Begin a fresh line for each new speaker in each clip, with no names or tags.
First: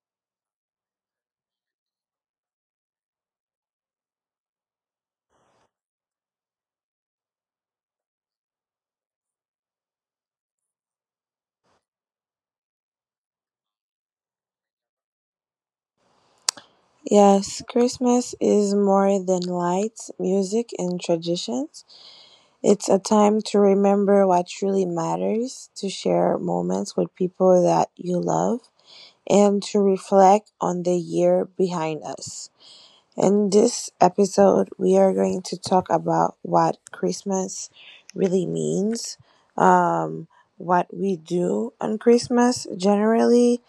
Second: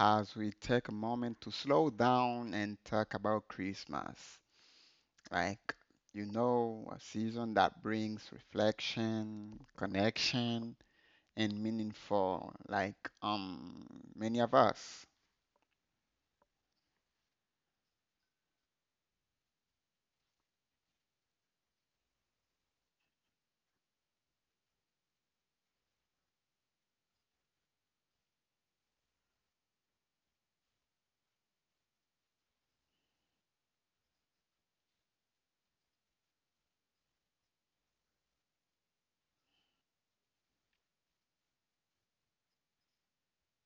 as we take a moment to slow down and talk about Christmas. Like, a season that brings reflection, connection, and meaningful, many of us.
Yes, Christmas is more than lights, music, and traditions. It's a time to remember what truly matters, to share moments with people that you love, and to reflect on the year behind us. In this episode, we are going to talk about what Christmas really means, um, what we do on Christmas generally,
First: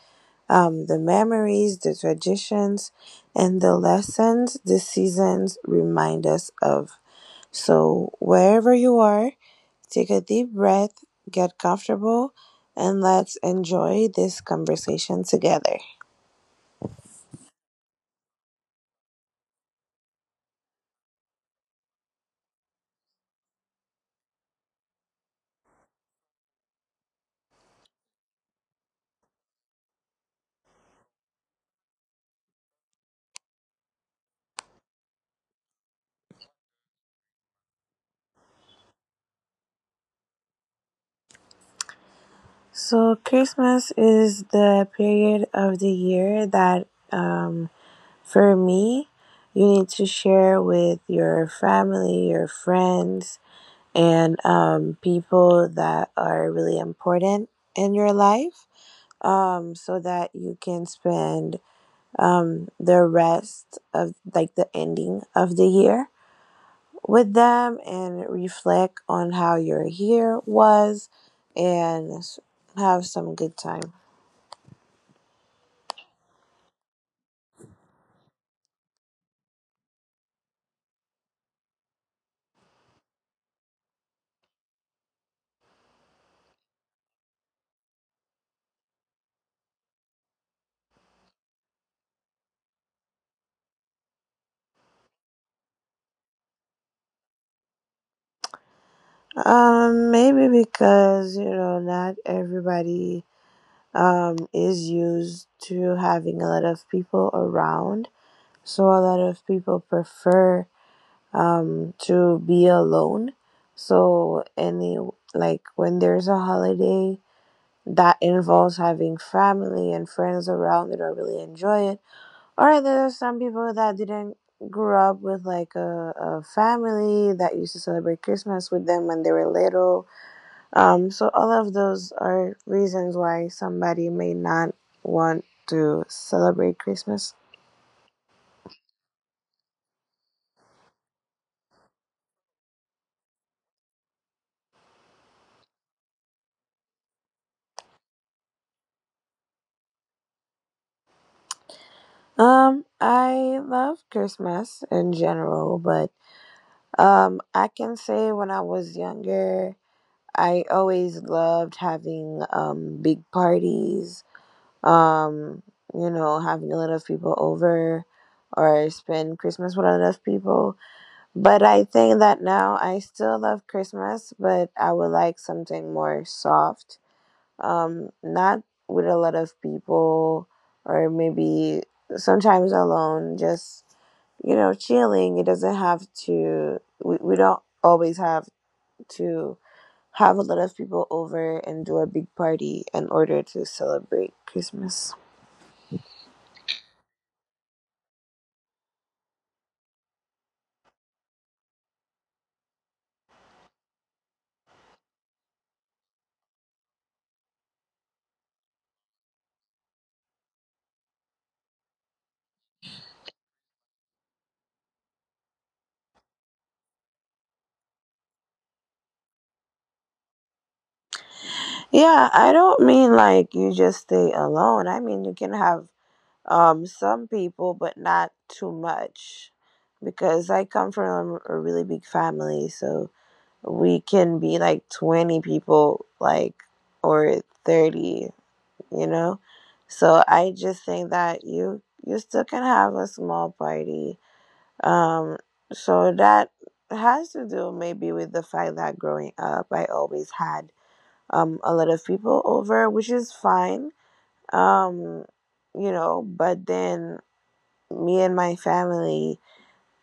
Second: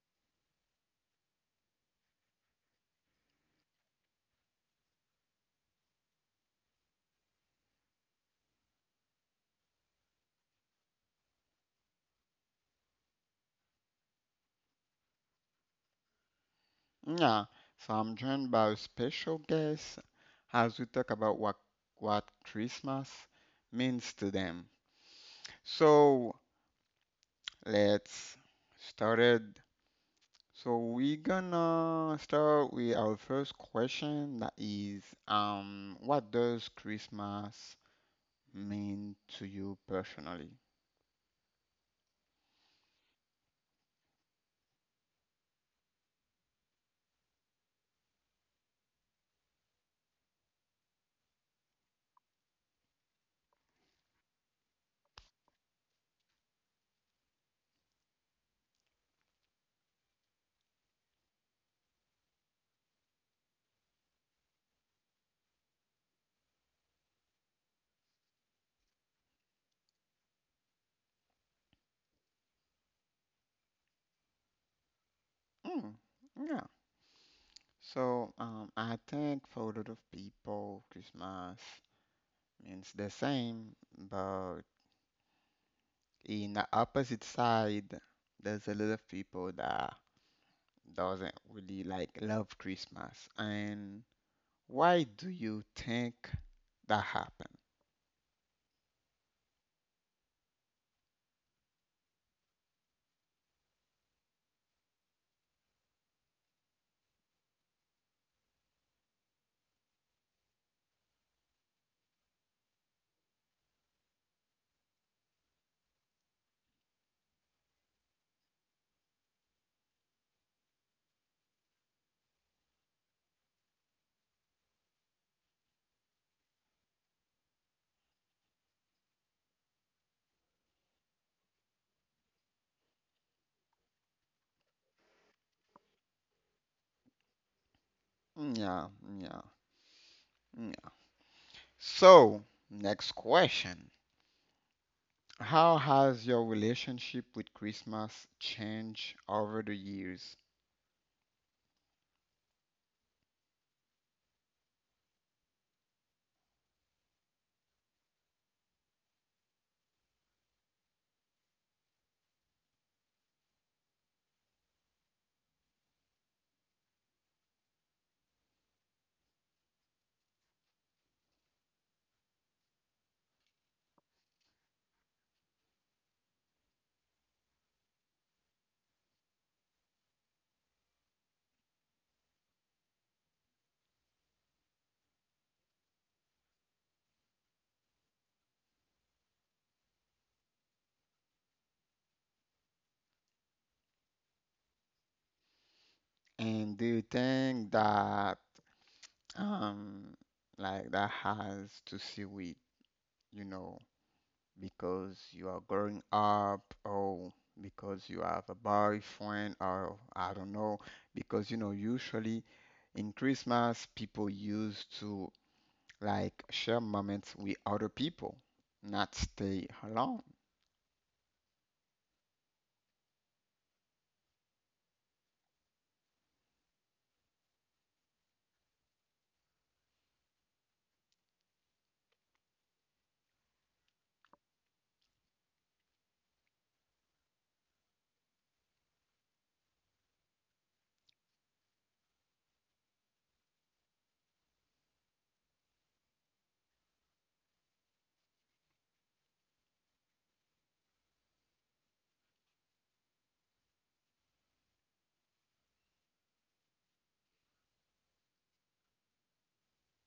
the memories, the traditions, and the lessons the seasons remind us of. So, wherever you are, take a deep breath, get comfortable, and let's enjoy this conversation together.
Yeah, so I'm joined by a special guest as we talk about what Christmas means to them. So let's started. So we're gonna start with our first question that is, what does Christmas mean to you personally?
So, Christmas is the period of the year that, for me, you need to share with your family, your friends, and people that are really important in your life, so that you can spend the rest of like the ending of the year with them and reflect on how your year was and have some good time.
Mm, yeah. So I think for a lot of people, Christmas means the same, but in the opposite side there's a lot of people that doesn't really like love christmas and why do you think that happened?
Maybe because not everybody is used to having a lot of people around, so a lot of people prefer to be alone. So, any like when there's a holiday that involves having family and friends around that I really enjoy it. Or there are some people that didn't grow up with like a family that used to celebrate Christmas with them when they were little. So all of those are reasons why somebody may not want to celebrate Christmas.
Yeah, yeah, yeah. So next question: how has your relationship with christmas changed over the years?
I love Christmas in general, but I can say when I was younger, I always loved having big parties. Um, Having a lot of people over or spend Christmas with a lot of people. But I think that now I still love Christmas, but I would like something more soft, not with a lot of people, or maybe sometimes alone, just, chilling. It doesn't have to, we don't always have to have a lot of people over and do a big party in order to celebrate Christmas.
And do you think that um like that has to see with, you know, because you are growing up or because you have a boyfriend or I don't know, because you know usually in Christmas people used to like share moments with other people, not stay alone.
Yeah, I don't mean like you just stay alone. I mean, you can have some people, but not too much. Because I come from a really big family, so we can be like 20 people like or 30, you know so I just think that you still can have a small party, um so that has to do maybe with the fact that growing up I always had a lot of people over, which is fine. um but then me and my family,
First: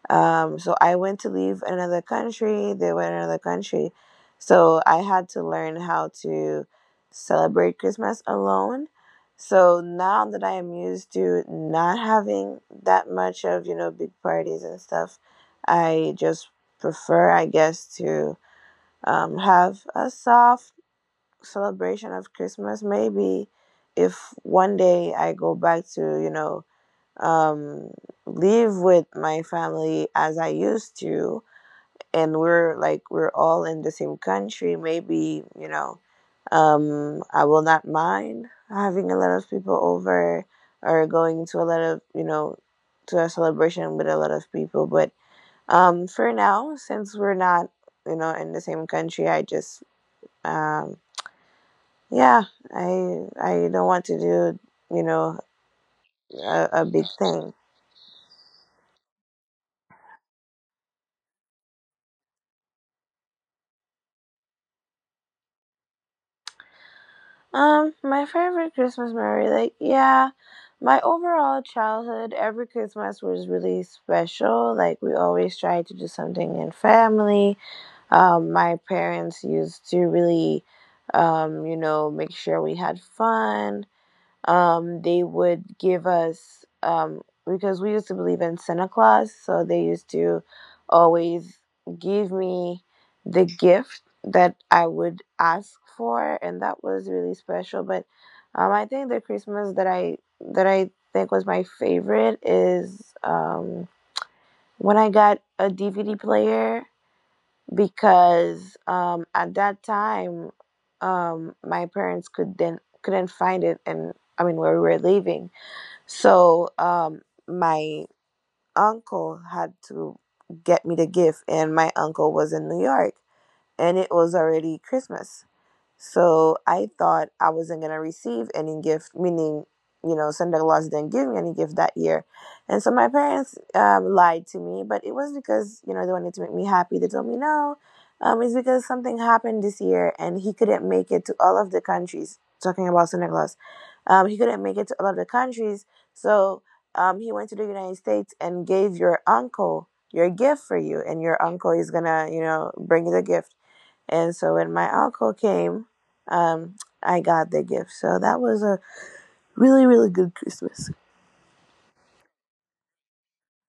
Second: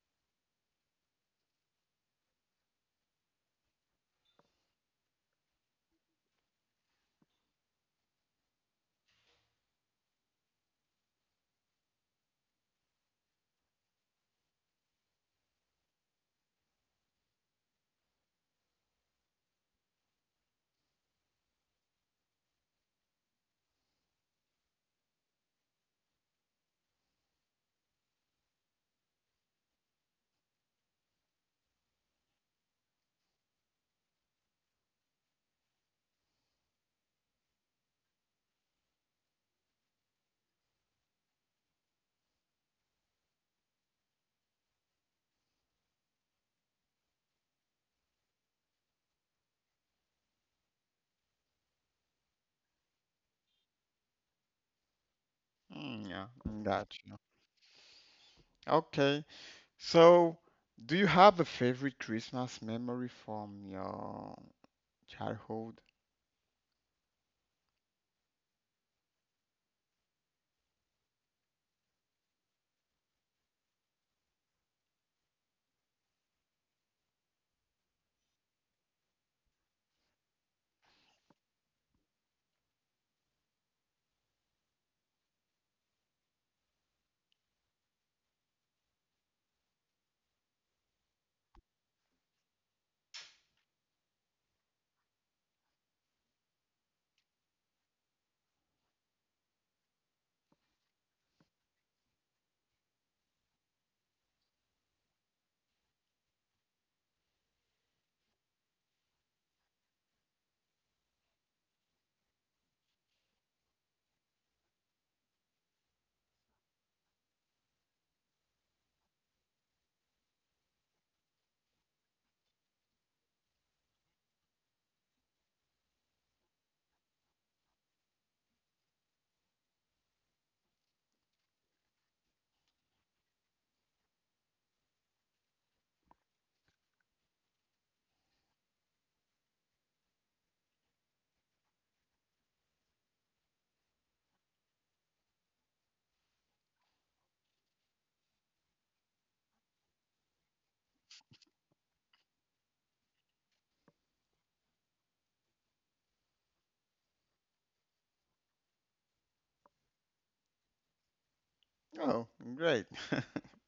so I went to leave another country. They went in another country. So I had to learn how to celebrate Christmas alone. So now that I am used to not having that much of, big parties and stuff, I just prefer, I guess, to have a soft celebration of Christmas. Maybe if one day I go back to, um, live with my family as I used to, and we're all in the same country, maybe I will not mind having a lot of people over or going to a lot of to a celebration with a lot of people. But for now, since we're not in the same country, I just um, yeah, I I don't want to do you know
Mm, yeah.
a
Gotcha.
big thing.
Okay. So do you have a favorite Christmas memory from your childhood?
My favorite Christmas memory, like, yeah, my overall childhood, every Christmas was really special. Like, we always tried to do something in family. My parents used to really, make sure we had fun, they would give us because we used to believe in Santa Claus, so they used to always give me the gift that I would ask for, and that was really special. But I think the Christmas that I think was my favorite is when I got a DVD player because at that time my parents could then couldn't find it, and I mean where we were living, so my uncle had to get me the gift, and my uncle was in New York and it was already Christmas. So I thought I wasn't gonna receive any gift, meaning, Santa Claus didn't give me any gift that year. And so my parents lied to me, but it was because, they wanted to make me happy. They told me, no, it's because something happened this year and he couldn't make it to all of the countries. Talking about Santa Claus, he couldn't make it to all of the countries. So he went to the United States and gave your uncle your gift for you. And your uncle is gonna, bring you the gift. And so when my uncle came, um, I got the gift. So that was a really, really good Christmas.
Oh, great.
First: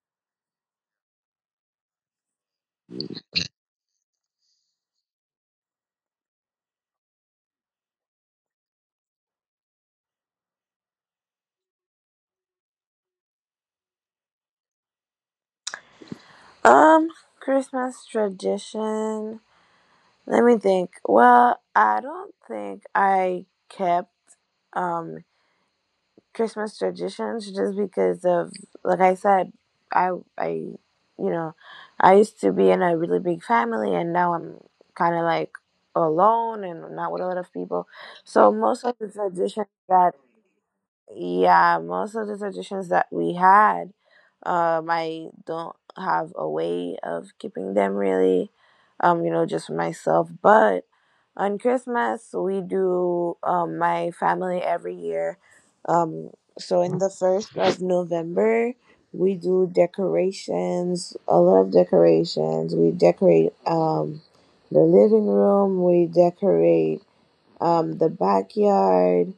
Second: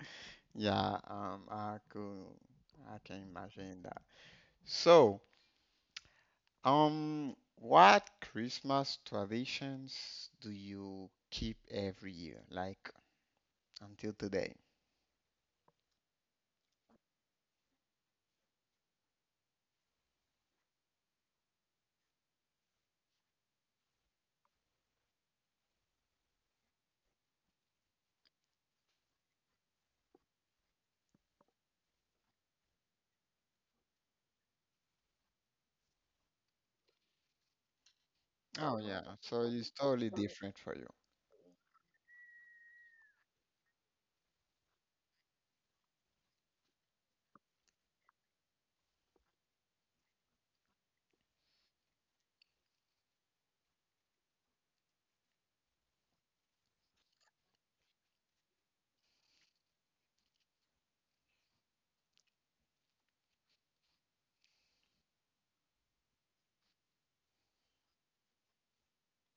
Yeah, I could, I can imagine. So, what Christmas traditions do you keep every year, like until today?
Um, Christmas tradition. Let me think. Well, I don't think I kept um Christmas traditions just because of, like I said, I I you know, I used to be in a really big family and now I'm kinda like alone and not with a lot of people. So
Oh
most of
yeah,
the
so
traditions
it's totally
that,
different for you.
yeah, most of the traditions that we had, I don't have a way of keeping them really, just for myself. But on Christmas, we do my family every year. Um, so in the first of November, we do decorations, a lot of decorations. We decorate the living room. We decorate the backyard,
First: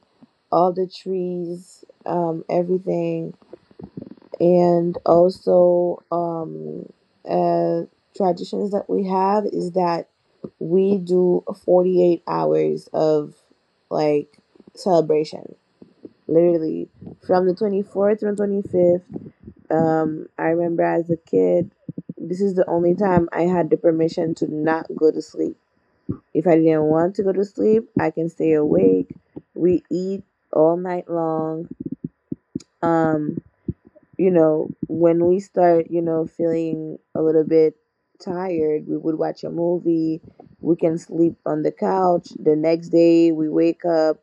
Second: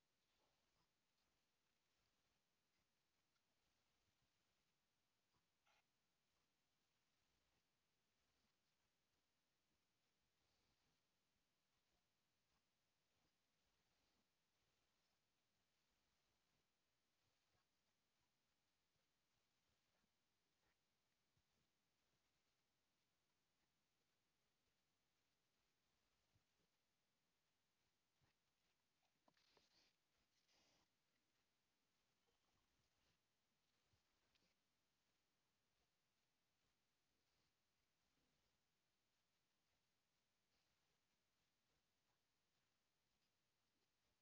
all the trees, everything, and also uh, traditions that we have is that we do 48 hours of like celebration. Literally, from the 24th and 25th, I remember as a kid, this is the only time I had the permission to not go to sleep. If I didn't want to go to sleep, I can stay awake. We eat all night long. Um, you know, when we start, you know, feeling a little bit tired, we would watch a movie. We can sleep on the couch. The next day, we wake up,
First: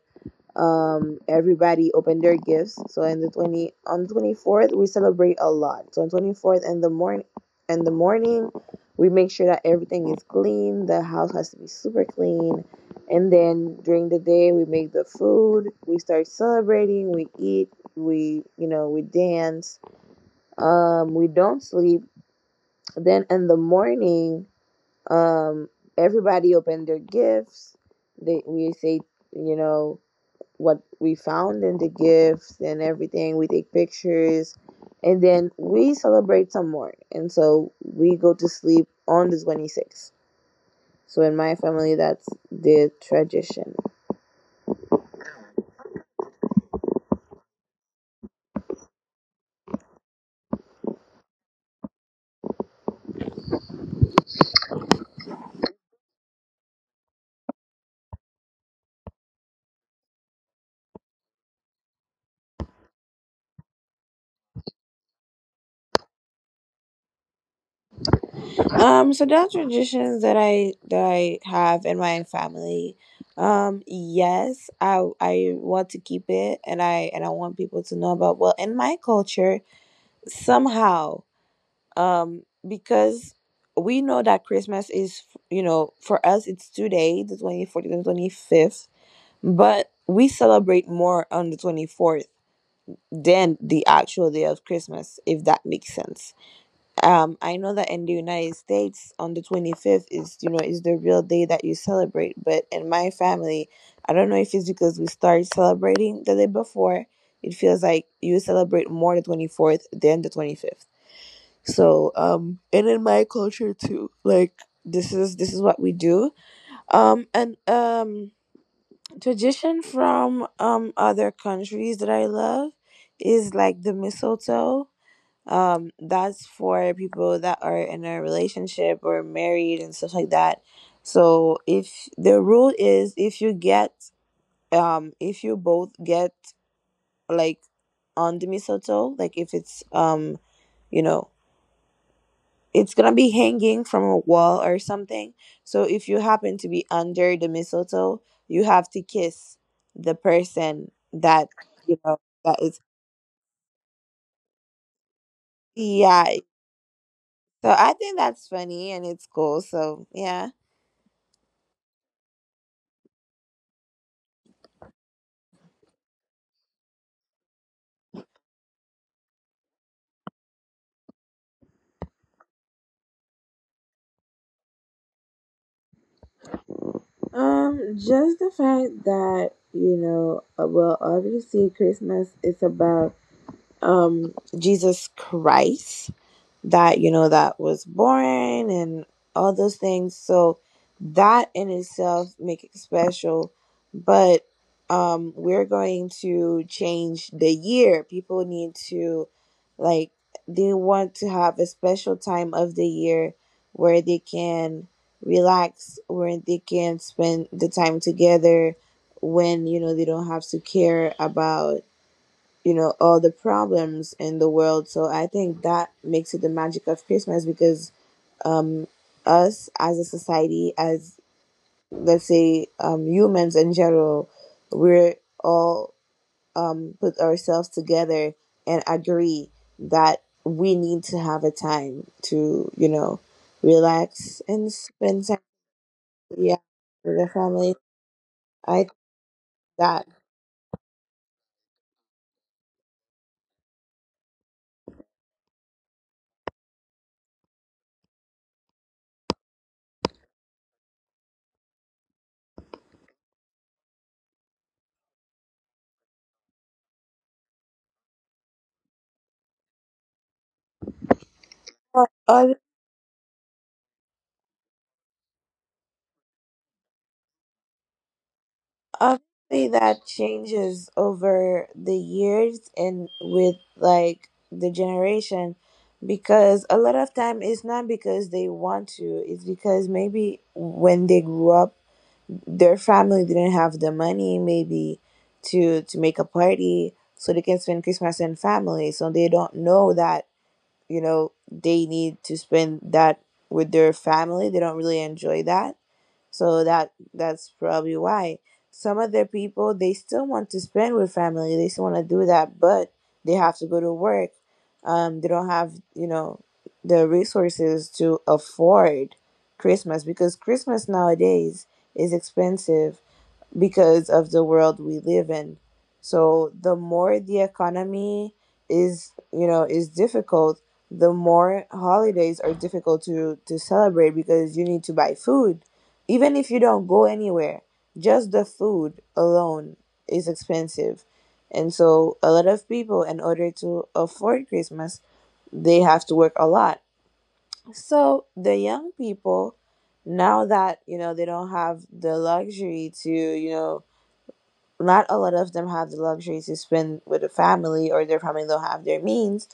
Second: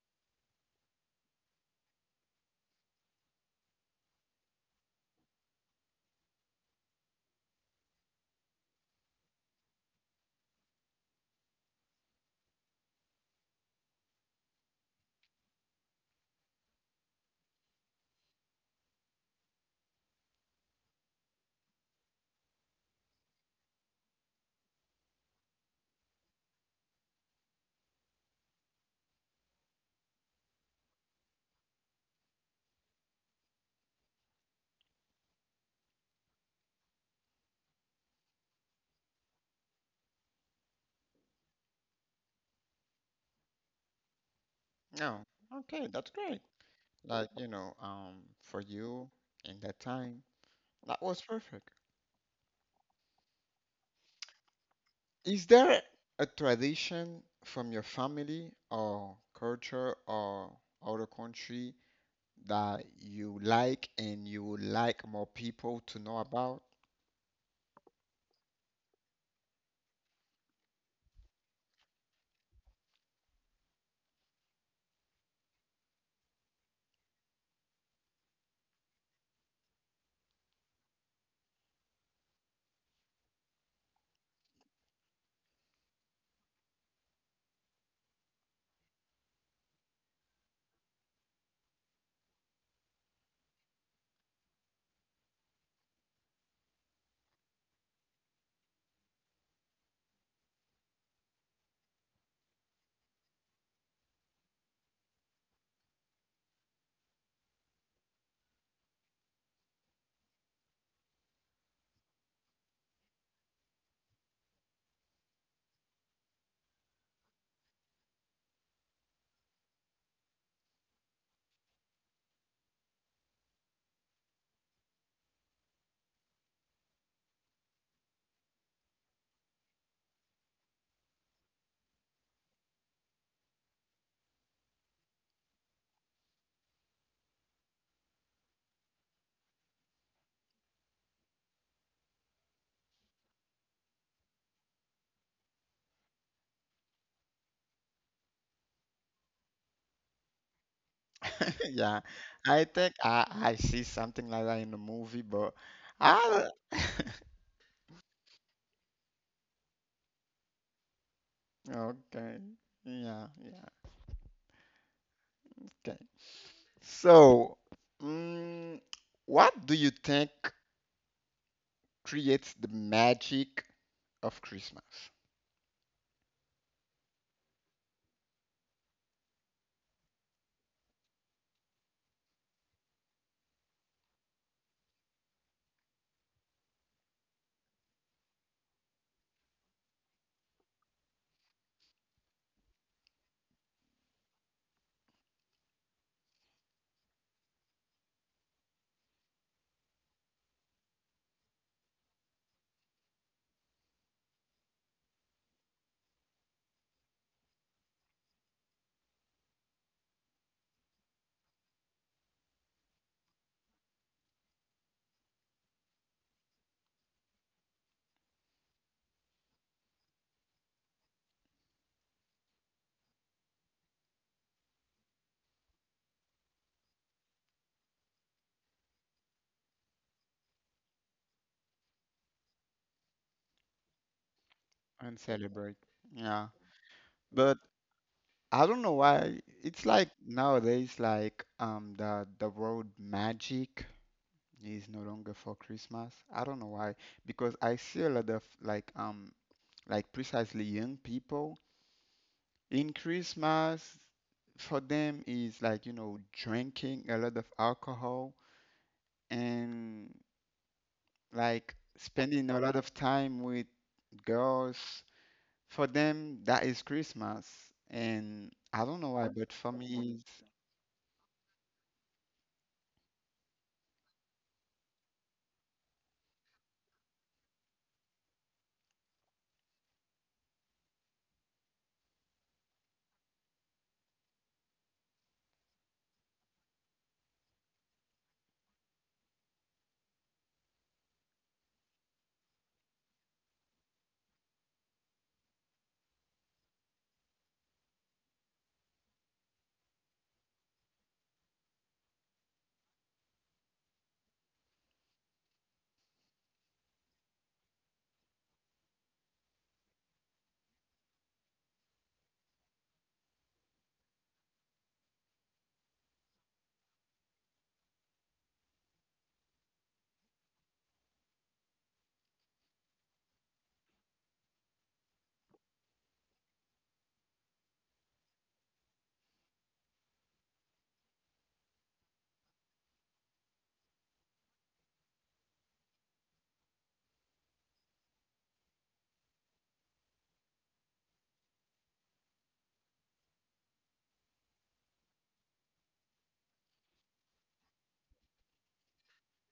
everybody opened their gifts. So in the 20 on the 24th we celebrate a lot. So on 24th in the morning we make sure that everything is clean, the house has to be super clean. And then during the day we make the food, we start celebrating, we eat, we you know we dance, we don't sleep. Then in the morning, um everybody opened their gifts, they we say you know what we found in the gifts and everything. We take pictures and then we celebrate some more. And so we go to sleep on the 26th. So in my family that's the tradition.
No, okay, that's great. Like, you know, for you in that time, that was perfect. Is there a tradition from your family or culture or other country that you like and you would like more people to know about?
So there are traditions that I have in my family. Yes, I want to keep it, and I want people to know about, well, in my culture somehow, because we know that Christmas is, for us it's 2 days, the 24th and 25th, but we celebrate more on the 24th than the actual day of Christmas, if that makes sense. I know that in the United States, on the 25th is the real day that you celebrate, but in my family, I don't know if it's because we started celebrating the day before, it feels like you celebrate more the 24th than the 25th. So and in my culture too, like this is what we do. And tradition from other countries that I love is like the mistletoe. That's for people that are in a relationship or married and stuff like that. So if the rule is if you both get like on the mistletoe, like if it's you know it's gonna be hanging from a wall or something. So if you happen to be under the mistletoe, you have to kiss the person that you
Yeah,
know that
I
is,
think I see something like that in the movie, but
yeah.
I
So I think that's funny and it's cool. So yeah.
okay. Yeah, yeah, okay. So, mm, what do you think creates the magic of Christmas
Just the fact that, well, obviously Christmas is about um Jesus Christ. That, you know, that was boring and all those things, so that in itself make it special. But we're going to change the year, people need to, like, they want to have a special time of the year where they can relax, where they can spend the time together, when, you know, they don't have to care about, you know, all the problems in the world. So I think that makes it the magic of Christmas, because um us as a society, as, let's say, humans in general, we're all put ourselves together and agree that we need to have a time to, you know, relax and
and
spend time.
celebrate? Yeah,
Yeah, with the
but
family.
I
I
don't
think
know why. It's
that.
like nowadays, the word magic is no longer for Christmas. I don't know why, because I see a lot of like precisely young people. In Christmas, for them is like, you know, drinking a lot of alcohol and like
But
spending
other
a lot of time with girls. For them, that is Christmas. And I don't know why, but
Obviously,
for
that
me, it's...
changes over the years and with, like, the generation, because a lot of time it's not because they want to, it's because maybe when they grew up, their family didn't have the money, maybe, to make a party so they can spend Christmas in family. So they don't know that, you know, they need to spend that with their family. They don't really enjoy that, so that's probably why some of their people they still want to spend with family. They still want to do that, but they have to go to work. They don't have, you know, the resources to afford Christmas, because Christmas nowadays is expensive because of the world we live in. So the more the economy is, you know, is difficult, the more holidays are difficult to celebrate, because you need to buy food. Even if you don't go anywhere, just the food alone is expensive. And so a lot of people, in order to afford Christmas, they have to work a lot. So the young people now, that, you know, they don't have the luxury to, you know, not a lot of them have the luxury to spend with a family, or their family don't have their means,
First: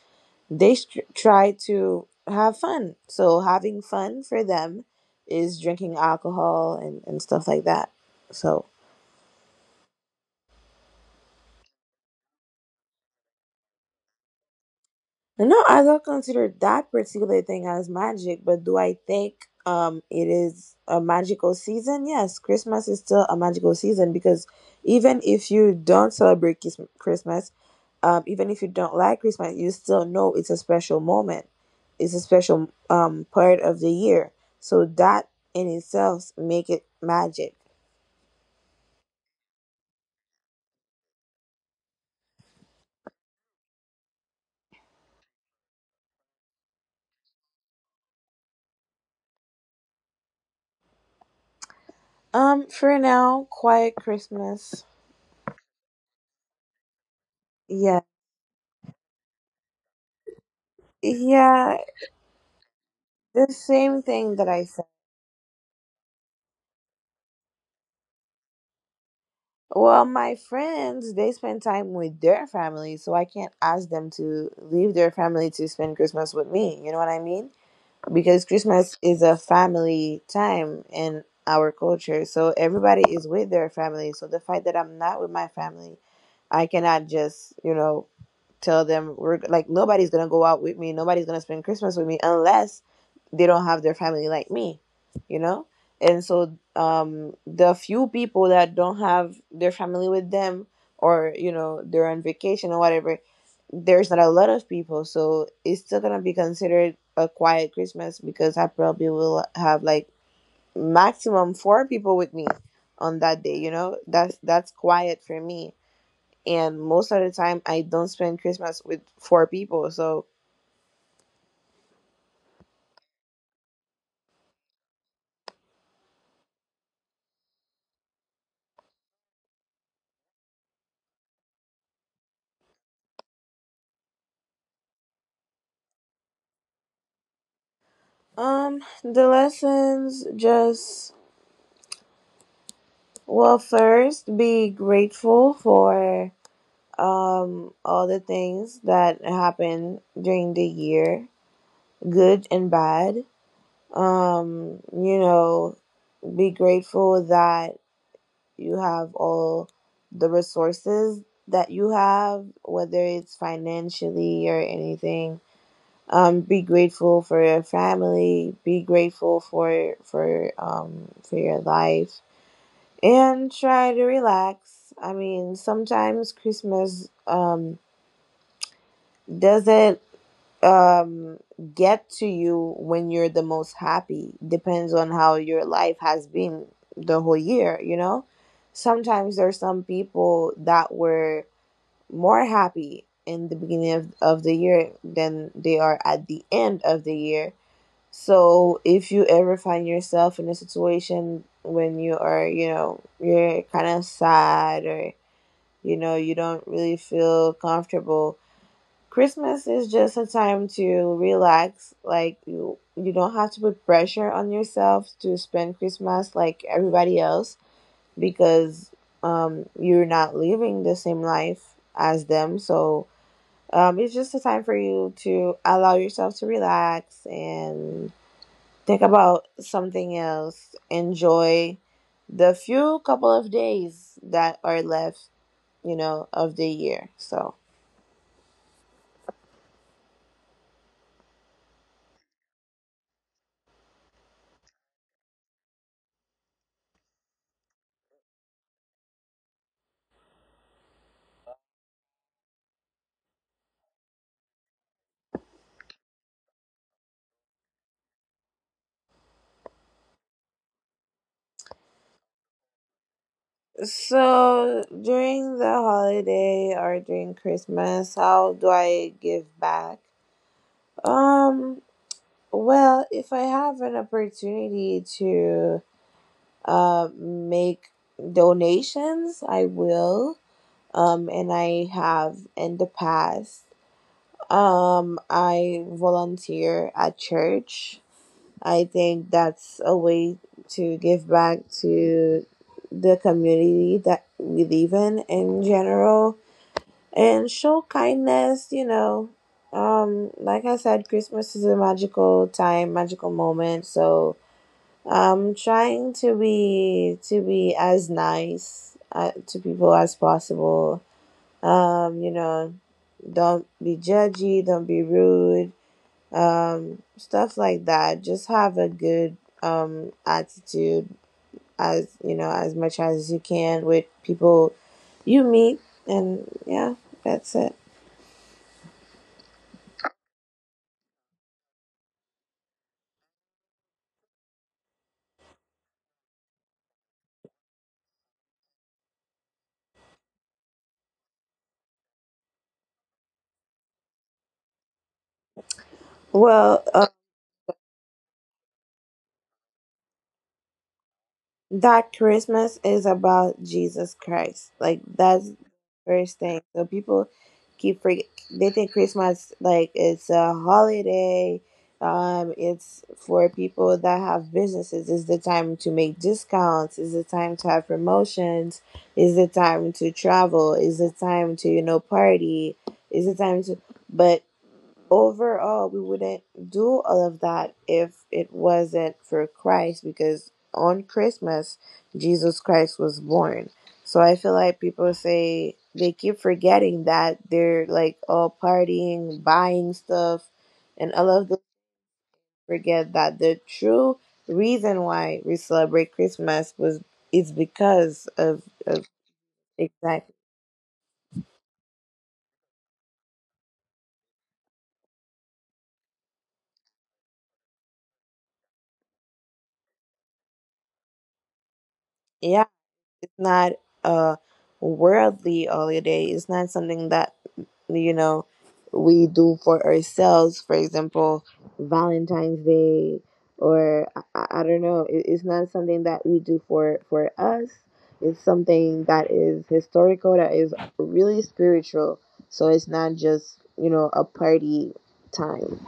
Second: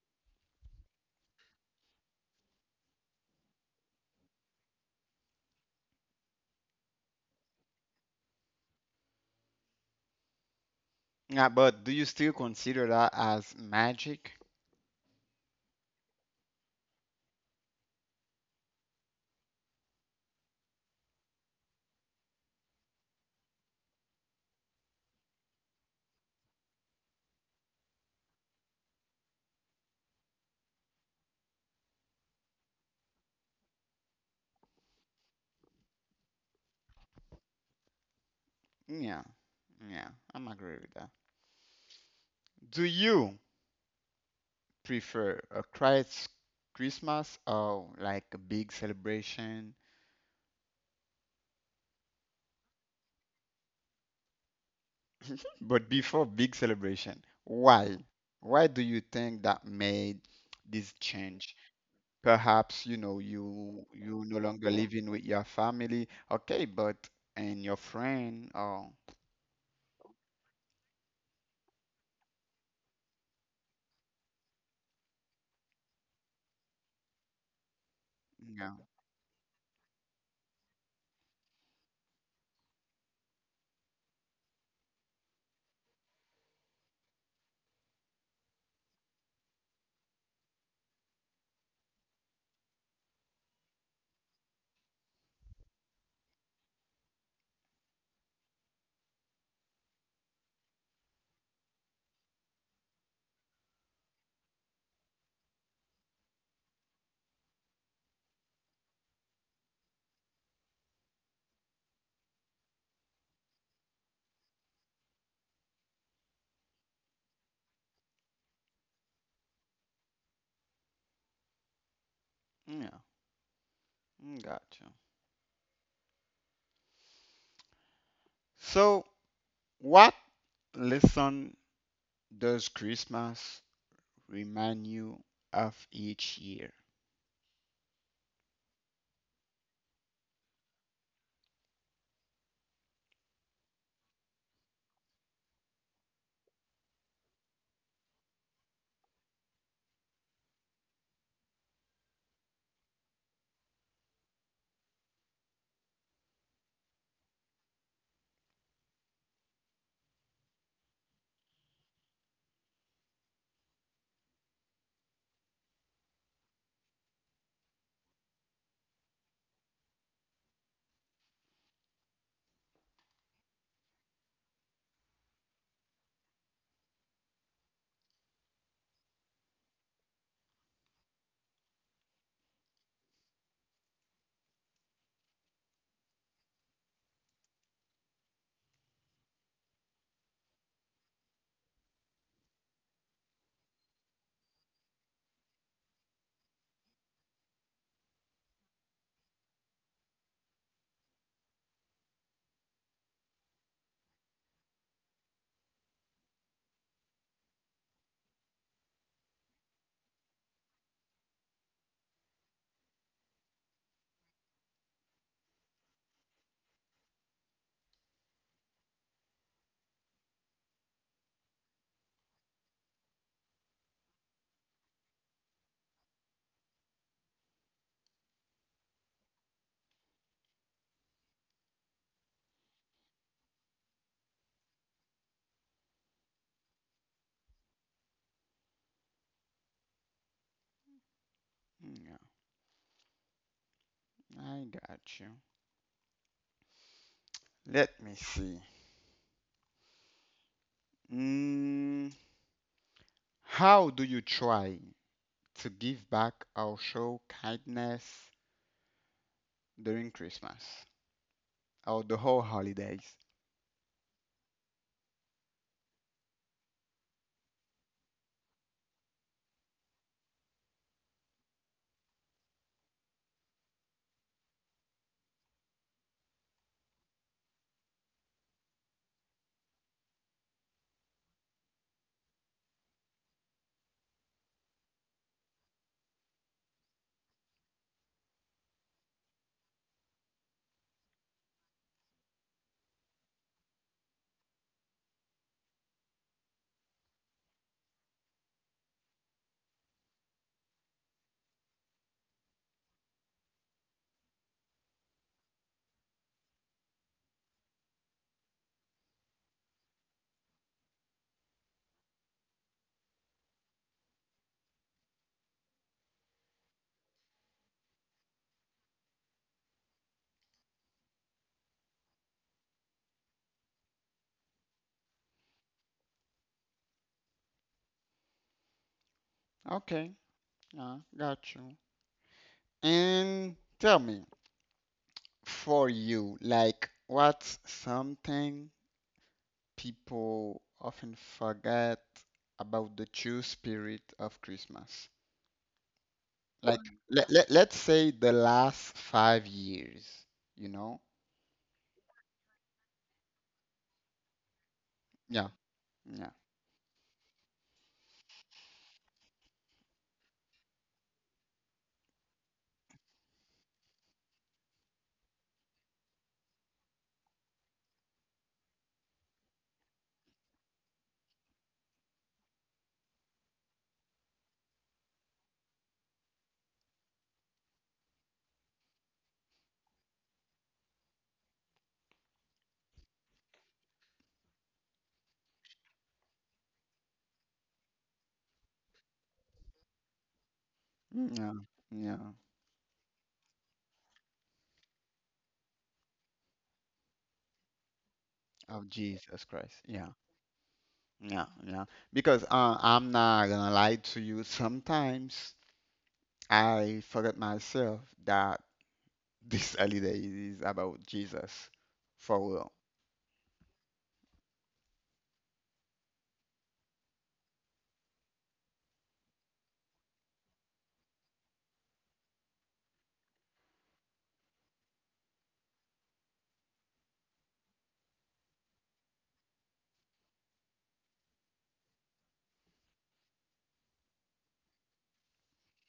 they str try to have fun. So having fun for them is drinking alcohol, and stuff like that. So
Yeah, but do you still consider that as magic?
no, I don't consider that particular thing as magic. But do I think it is a magical season? Yes, Christmas is still a magical season, because even if you don't celebrate Christmas, even if you don't like Christmas, you still know it's a special moment. It's a special part of the year. So that in itself make it magic.
Yeah, yeah, I'm agree with that. Do you prefer a Christmas or like a big celebration?
For now, quiet Christmas.
But before big celebration, why?
Yeah,
Why do you think that made this change?
yeah,
Perhaps, you know,
the
you
same
you no
thing that I.
longer living with your family, okay, but and your friend, oh,
Well, my friends, they spend time with their family, so I can't ask them to leave their family to spend Christmas with me. You know what I mean? Because
yeah,
Christmas is a family time in our culture, so everybody is with their family. So the fact that I'm not with my family, I cannot just, you know, tell them, we're like, nobody's gonna go out with me, nobody's gonna spend Christmas with me, unless they don't have their family like me, you know. And so the few people that don't have their family with them, or, you know, they're on vacation or whatever, there's not a lot of people. So it's still gonna be considered a quiet Christmas, because I probably will have like maximum four people with me on that day, you know. That's quiet for me. And most of the time I don't spend Christmas with four people. So,
yeah, mm, gotcha. So, what lesson does Christmas remind you of each year?
the lessons just, well, first, be grateful for all the things that happen during the year, good and bad. You know, be grateful that you have all the resources that you have, whether it's financially or anything. Be grateful for your family, be grateful for your life. And try to relax. I mean, sometimes Christmas doesn't um get to you when you're the most happy. Depends on how your life has been the whole year, you know. Sometimes there's some people that were more happy in the beginning of the year than they are at the end of the year. So if you ever find yourself in a situation when you are, you know, you're kind of sad, or, you know, you don't really feel comfortable, Christmas is just a time to relax. Like, you don't have to put pressure on yourself to spend Christmas like everybody else, because you're not living the same life as them. So it's just a time for you to allow yourself to relax and think about something else. Enjoy the few couple of days that are left, you know, of the year. So,
Yeah, I got you. Let me see. Mm, how do you try to give back or show kindness during Christmas or the whole holidays.
so during the holiday or during Christmas, how do I give back? Um, well, if I have an opportunity to make donations, I will. And I have in the past. I volunteer at church. I think that's a way to give back to the community that we live in general, and show kindness, you know. Like I said, Christmas is a magical time, magical moment. So I'm trying to be as nice, to people as possible. You know, don't be judgy, don't be rude, stuff like that. Just have a good attitude, as, you know, as much as you can, with people you meet. And yeah, that's it.
Okay, yeah, got you. And tell me, for you, like, what's something people often forget about the true spirit of Christmas? Like,
Well,
let's say the last 5 years, you know?
that Christmas is about Jesus Christ. Like,
Yeah,
that's
yeah,
first thing. So people keep forget, they think Christmas, like, it's a holiday. It's for people that have businesses. It's the time to make discounts. It's the time to have promotions. It's the time to travel. It's the time to, you know, party. It's the time to. But overall, we wouldn't do all of that if it wasn't for Christ, because on Christmas Jesus Christ was born. So I feel like people say they keep forgetting that, they're like all partying, buying stuff, and all of
yeah,
them
yeah,
forget that the true reason why we celebrate Christmas was, is because of,
of
of
Jesus Christ. Yeah.
Exactly.
Yeah, yeah. Because I'm not gonna lie to you. Sometimes I forget myself that this holiday is about Jesus, for
Yeah,
real.
it's not a worldly holiday. It's not something that, you know, we do for ourselves, for example, Valentine's Day. Or I don't know, it, it's not something that we do for us. It's something that is historical, that is really spiritual. So it's not just, you know, a party time.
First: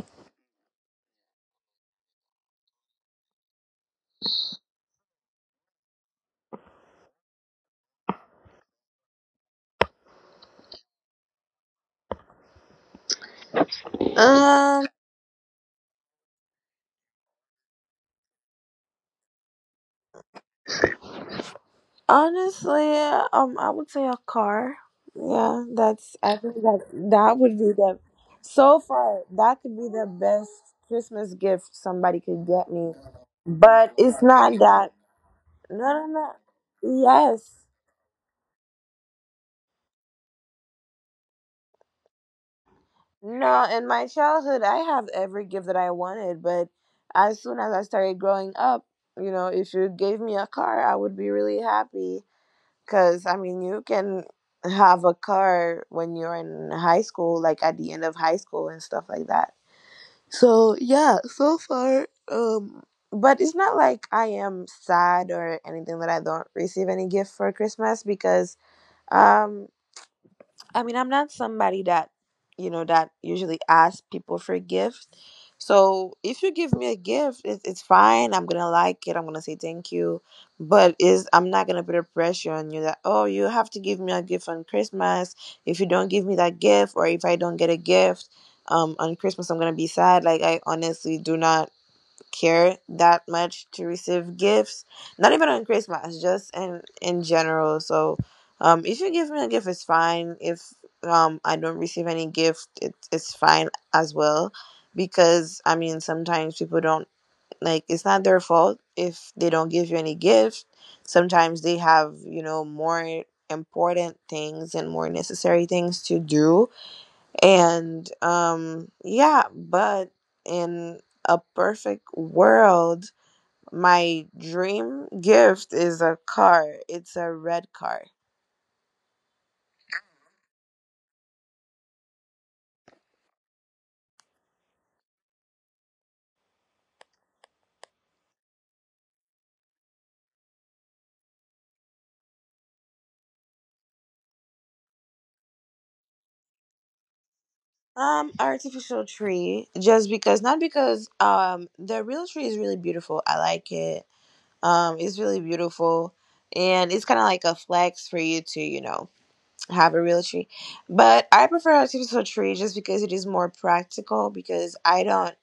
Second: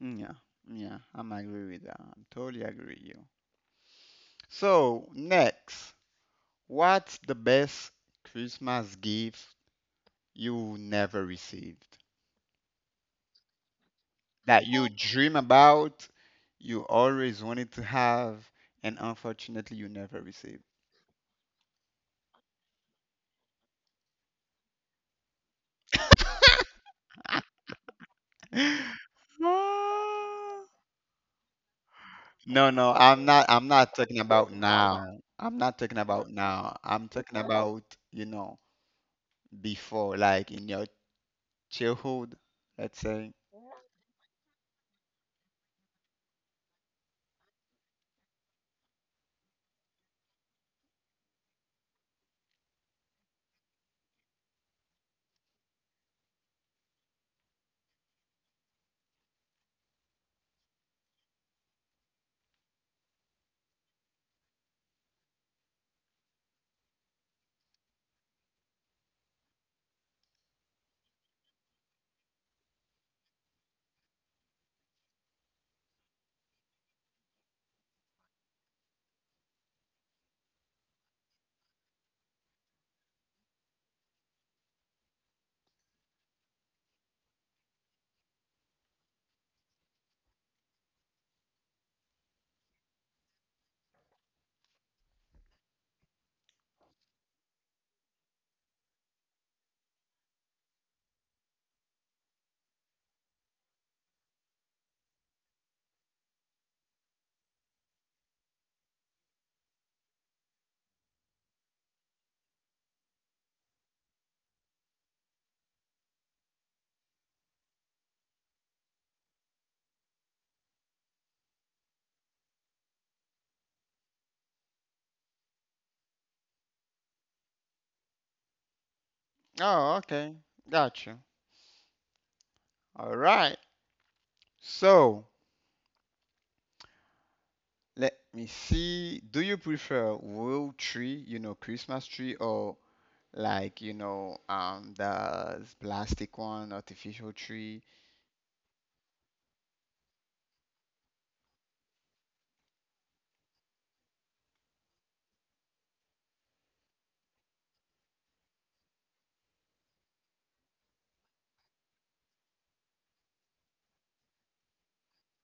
Mm, yeah, yeah. I'm agree with that. I'm totally agree with you. So next, what's the best Christmas gift you never received that
Um.
you dream about, you always wanted to have, and unfortunately you never received?
Honestly, I would say a car. Yeah, that's. I think that that would be the. So far, that could be the best Christmas gift somebody could get
No,
me.
no, I'm
But
not talking
it's not
about
that.
now. I'm
No,
not talking
no, no.
about now. I'm talking
Yes.
about, you know, before, like in your childhood, let's say.
No, in my childhood, I have every gift that I wanted, but as soon as I started growing up, you know, if you gave me a car, I would be really happy. Because, I mean, you can have a car when you're in high school, like at the end of high school and stuff like that. So, yeah, so far, but it's not like I am sad or anything that I don't receive any gift for Christmas, because, um, I mean, I'm not somebody that, you know, that usually asks people for gifts. So if you give me a gift, it's fine. I'm gonna like it, I'm gonna say thank you, but is I'm not gonna put a pressure on you that, oh, you have to give me a gift on Christmas. If you don't give me that gift, or if I don't get a gift on Christmas, I'm gonna be sad. Like, I honestly do not care that much to receive gifts, not even on Christmas, just in general. So if you give me a gift, it's fine. If I don't receive any gift, it's fine as well. Because I mean sometimes people don't, like, it's not their fault if they don't give you any gift. Sometimes they have, you know, more important things and more necessary things to do. And yeah, but in a perfect world, my dream gift is a car. It's a red car.
Oh, okay. Gotcha. All right. So, let me see. Do you prefer real tree, you know, Christmas tree, or like, you know, the plastic one, artificial tree?
Artificial tree. Just because, not because the real tree is really beautiful, I like it. It's really beautiful, and it's kind of like a flex for you to, you know, have a real tree. But I prefer artificial tree just because it is more practical, because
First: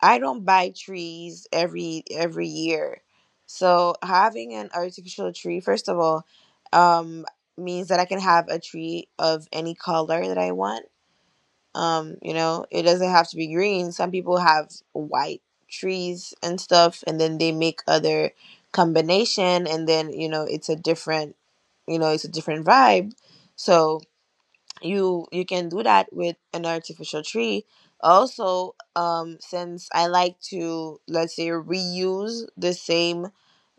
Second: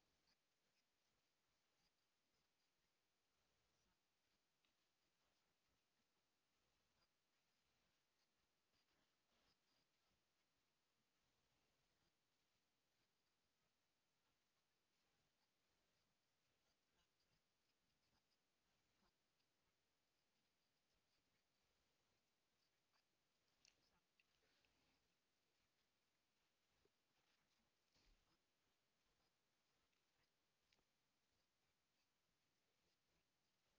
I don't buy trees every year. So having an artificial tree, first of all, um, means that I can have a tree of any color that I want. You know, it doesn't have to be green. Some people have white trees and stuff, and then they make other combination, and then, you know, it's a different, you know, it's a different vibe. So you can do that with an artificial tree. Also, since I like to, let's say, reuse the same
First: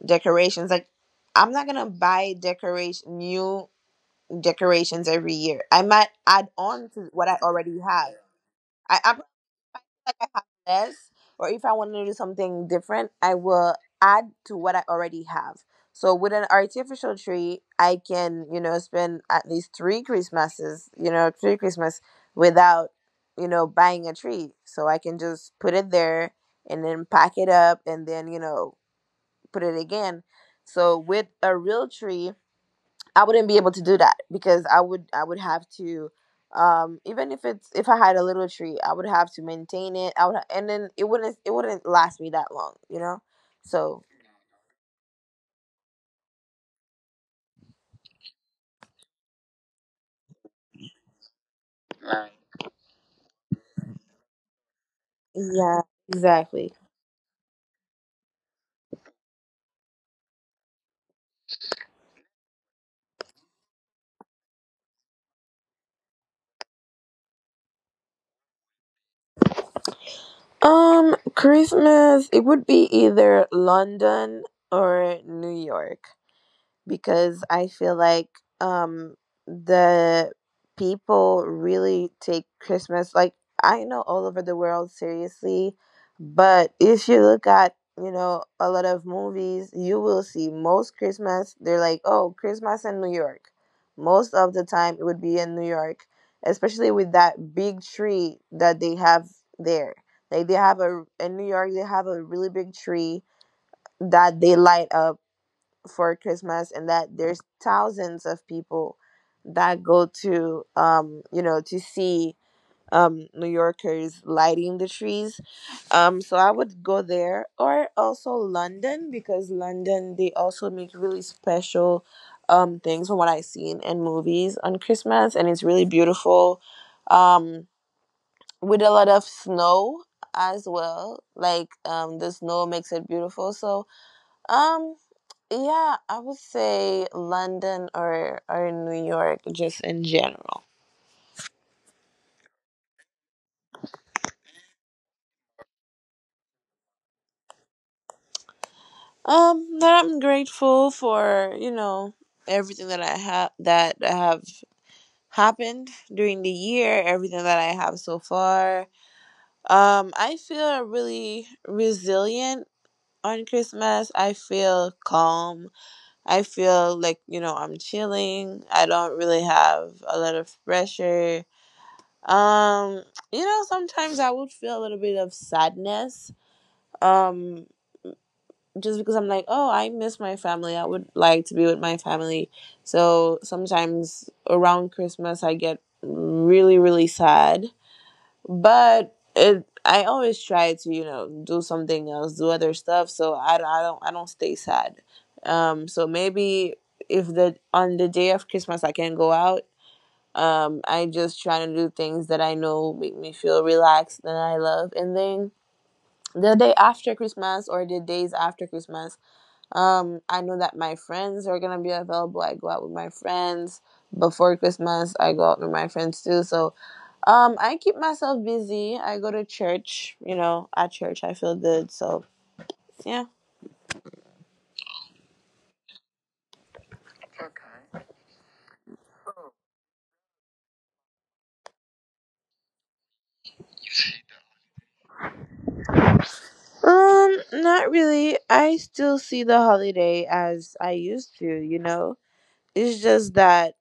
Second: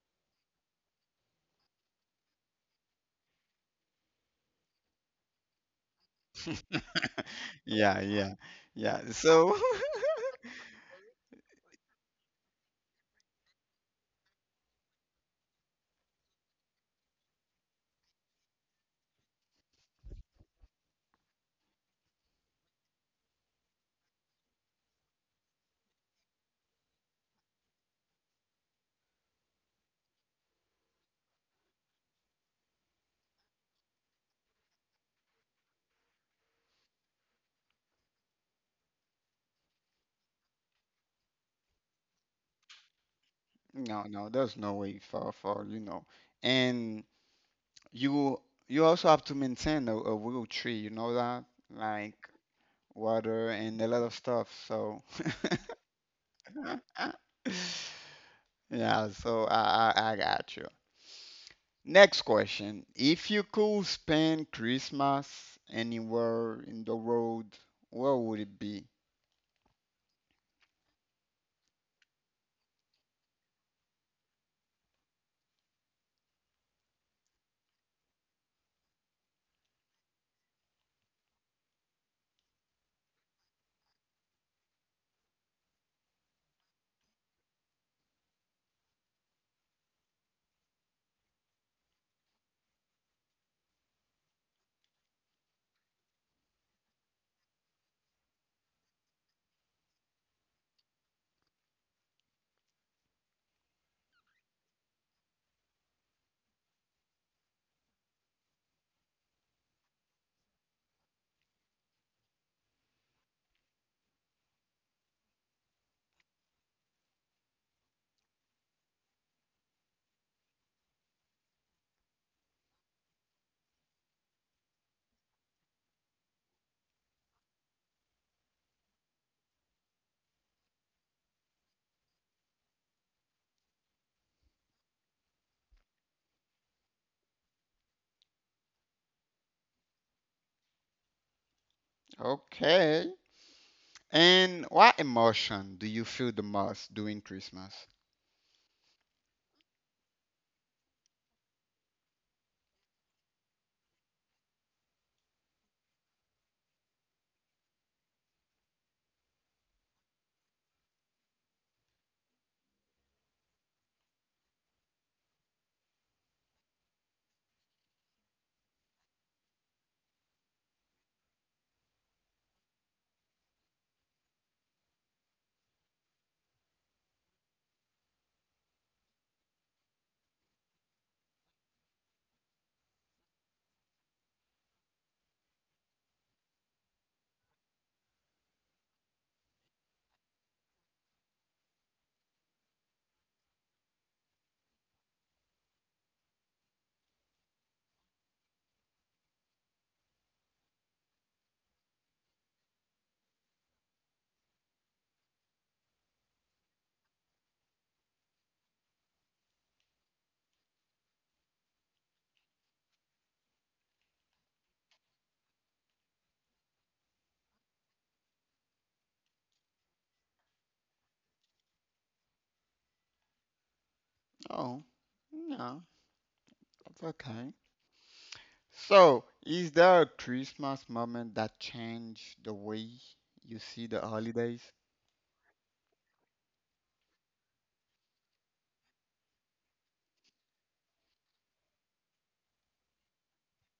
decorations. Like, I'm not gonna buy decoration, new decorations every year, I might add on to what I already
Yeah,
have.
yeah,
i
yeah.
I'm
So,
less, or if I want to do something different, I will add to what I already have. So with an artificial tree, I can, you know, spend at least three Christmases, you know, three Christmas without, you know, buying a tree. So I can just put it there and then pack it up and then, you know, put it again. So with a real tree, I wouldn't be able to do that because I would have to even if it's, if I had a little tree, I would have to maintain it. I would and then it wouldn't last me that long, you know? So
no, no, there's no way for you know, and you you also have to maintain a real tree, you know that, like water and a lot of stuff. So
yeah, exactly.
yeah, so I got you. Next question: If you could spend Christmas anywhere in the world, where would it be?
Christmas, it would be either London or New York. Because I feel like um the people really take Christmas like, I know all over the world seriously, but if you look at, a lot of movies, you will see most Christmas they're like, oh, Christmas in New York. Most of the time it would be in New York, especially with that big tree that they have there. Like they have a, in New York they have a really big tree that they light up for Christmas, and that there's thousands of people that go to to see New Yorkers lighting the trees. So I would go there or also London, because London they also make really special things from what I've seen in movies on Christmas, and it's really beautiful. Um, with a lot of snow as well, like the snow makes it beautiful. So um yeah, I would say London or New York just in general.
Okay. And what emotion do you feel the most during Christmas?
That I'm grateful for, everything that I have, that have happened during the year, everything that I have so far. I feel really resilient on Christmas. I feel calm. I feel like, I'm chilling. I don't really have a lot of pressure. Um, you know, sometimes I would feel a little bit of sadness. Um, just because I'm like, oh, I miss my family. I would like to be with my family. So sometimes around Christmas, I get really, really sad. I always try to, you know, do something else, do other stuff. So I don't stay sad. So maybe if the on the day of Christmas I can go out. I just try to do things that I know make me feel relaxed and I love. And then the day after Christmas or the days after Christmas, I know that my friends are gonna be available. I go out with my friends before Christmas. I go out with my friends too. So I keep myself busy. I go to church. You know, at church I feel good. So yeah.
Oh, no, that's okay. So, is there a Christmas moment that changed the way you see the holidays?
Not really. I still see the holiday as I used to. You know, it's just that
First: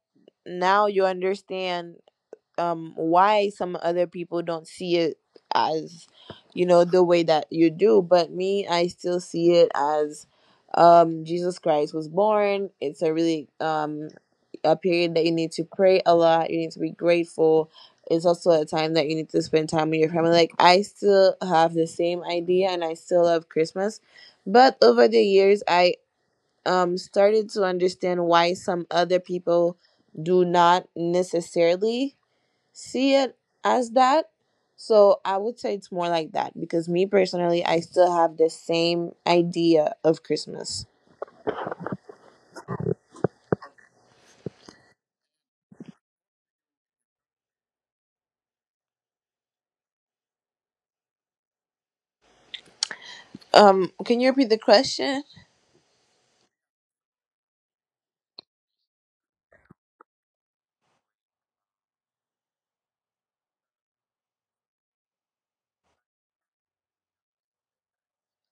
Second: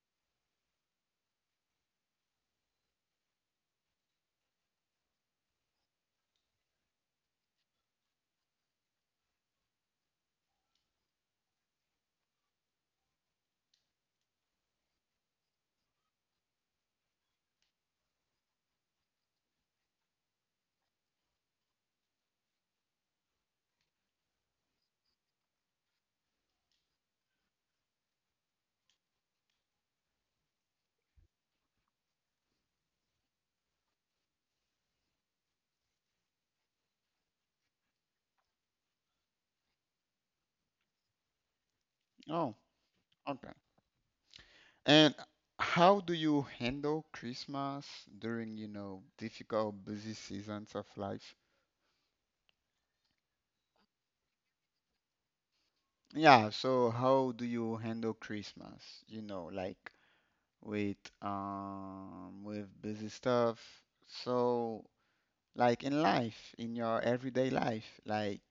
now you understand why some other people don't see it as, you know, the way that you do. But me, I still see it as Jesus Christ was born. It's a really a period that you need to pray a lot, you need to be grateful. It's also a time that you need to spend time with your family. Like, I still have the same idea and I still love Christmas, but over the years I started to understand why some other people do not necessarily see it as that. So I would say it's more like that, because me personally I still have the same idea of Christmas.
Oh, okay. And how do you handle Christmas during, you know, difficult, busy seasons of life?
Um, can you repeat the question?
Yeah, so how do you handle Christmas? You know, like with busy stuff. So, like in life, in your everyday life, like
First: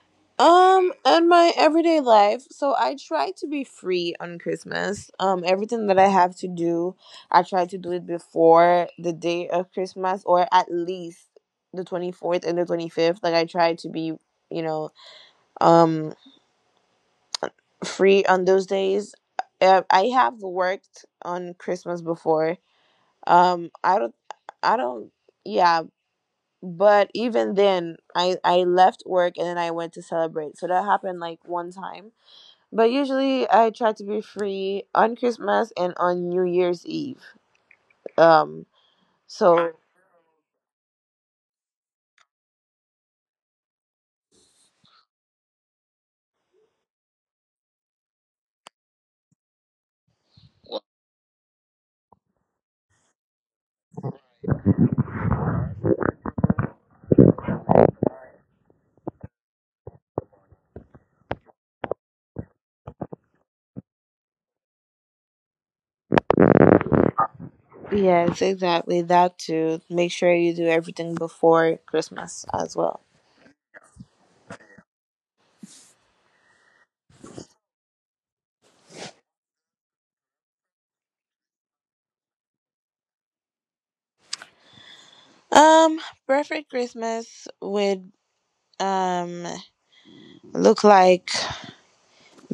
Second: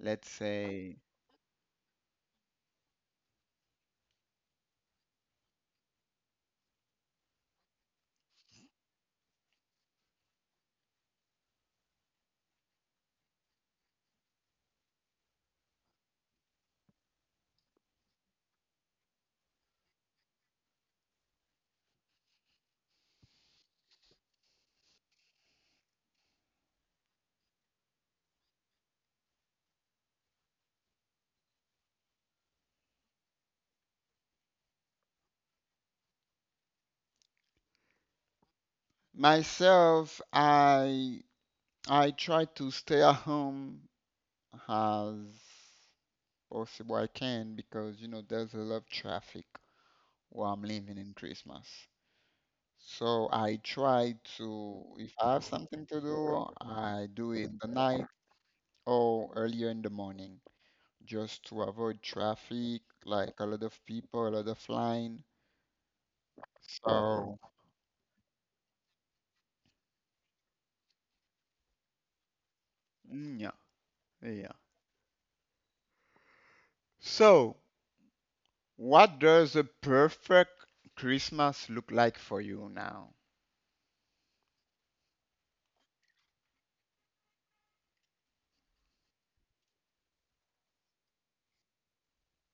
let's say
And my everyday life. So I try to be free on Christmas. Everything that I have to do, I try to do it before the day of Christmas, or at least the 24th and the 25th. Like I try to be, you know, um free on those days. I have worked on Christmas before. Um, I don't I don't yeah, but even then I left work and then I went to celebrate. So that happened like one time. But usually I try to be free on Christmas and on New Year's Eve. Um so
myself, I try to stay at home as possible I can because you know there's a lot of traffic where I'm living in Christmas. So I try to, if I have something to do, I do it in the night or earlier in the morning just to avoid traffic, like a lot of people, a lot of line. So,
yes, exactly that too. Make sure you do everything before Christmas as well.
mm, yeah, yeah. So, what does a perfect Christmas look like for you now?
Um perfect Christmas would um look like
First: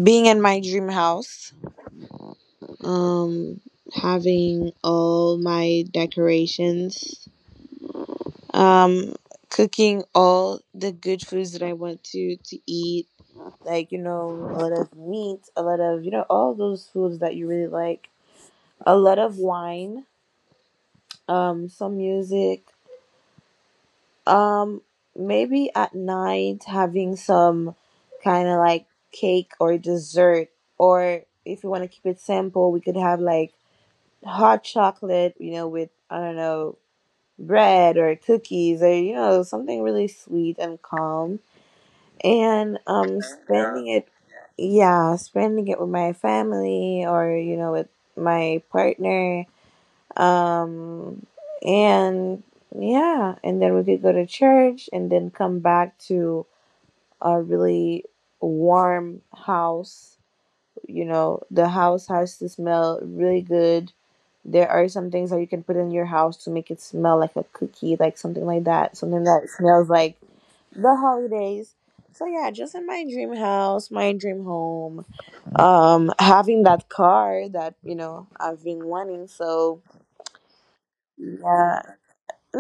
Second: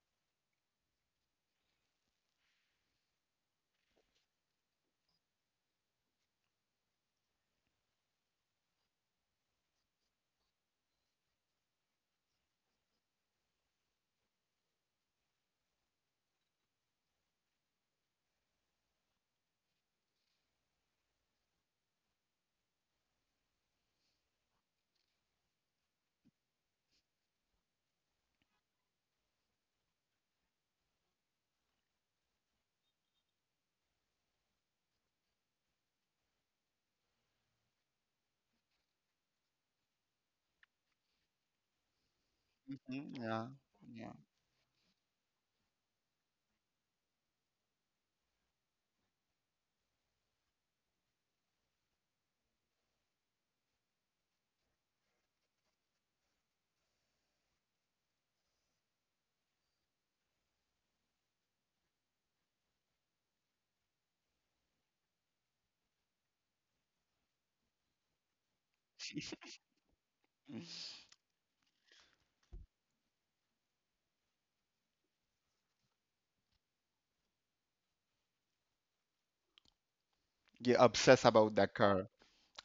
being in my dream house. Um having all my decorations. Um cooking all the good foods that I want to eat, like, you know, a lot of meat, a lot of, you know, all those foods that you really like, a lot of wine, some music, um maybe at night having some kind of like cake or dessert, or if you want to keep it simple we could have like hot chocolate, you know, with, I don't know, bread or cookies or, you know, something really sweet and calm. And
Mm, yeah,
spending it,
yeah.
yeah, spending it with my family or, you know, with my partner. Um, and yeah, and then we could go to church and then come back to a really warm house. You know, the house has to smell really good. There are some things that you can put in your house to make it smell like a cookie, like something like that, something that smells like
Mm.
the holidays. So yeah, just in my dream house, my dream home, having that car that, you know, I've been wanting. So
You obsess about that
yeah,
car.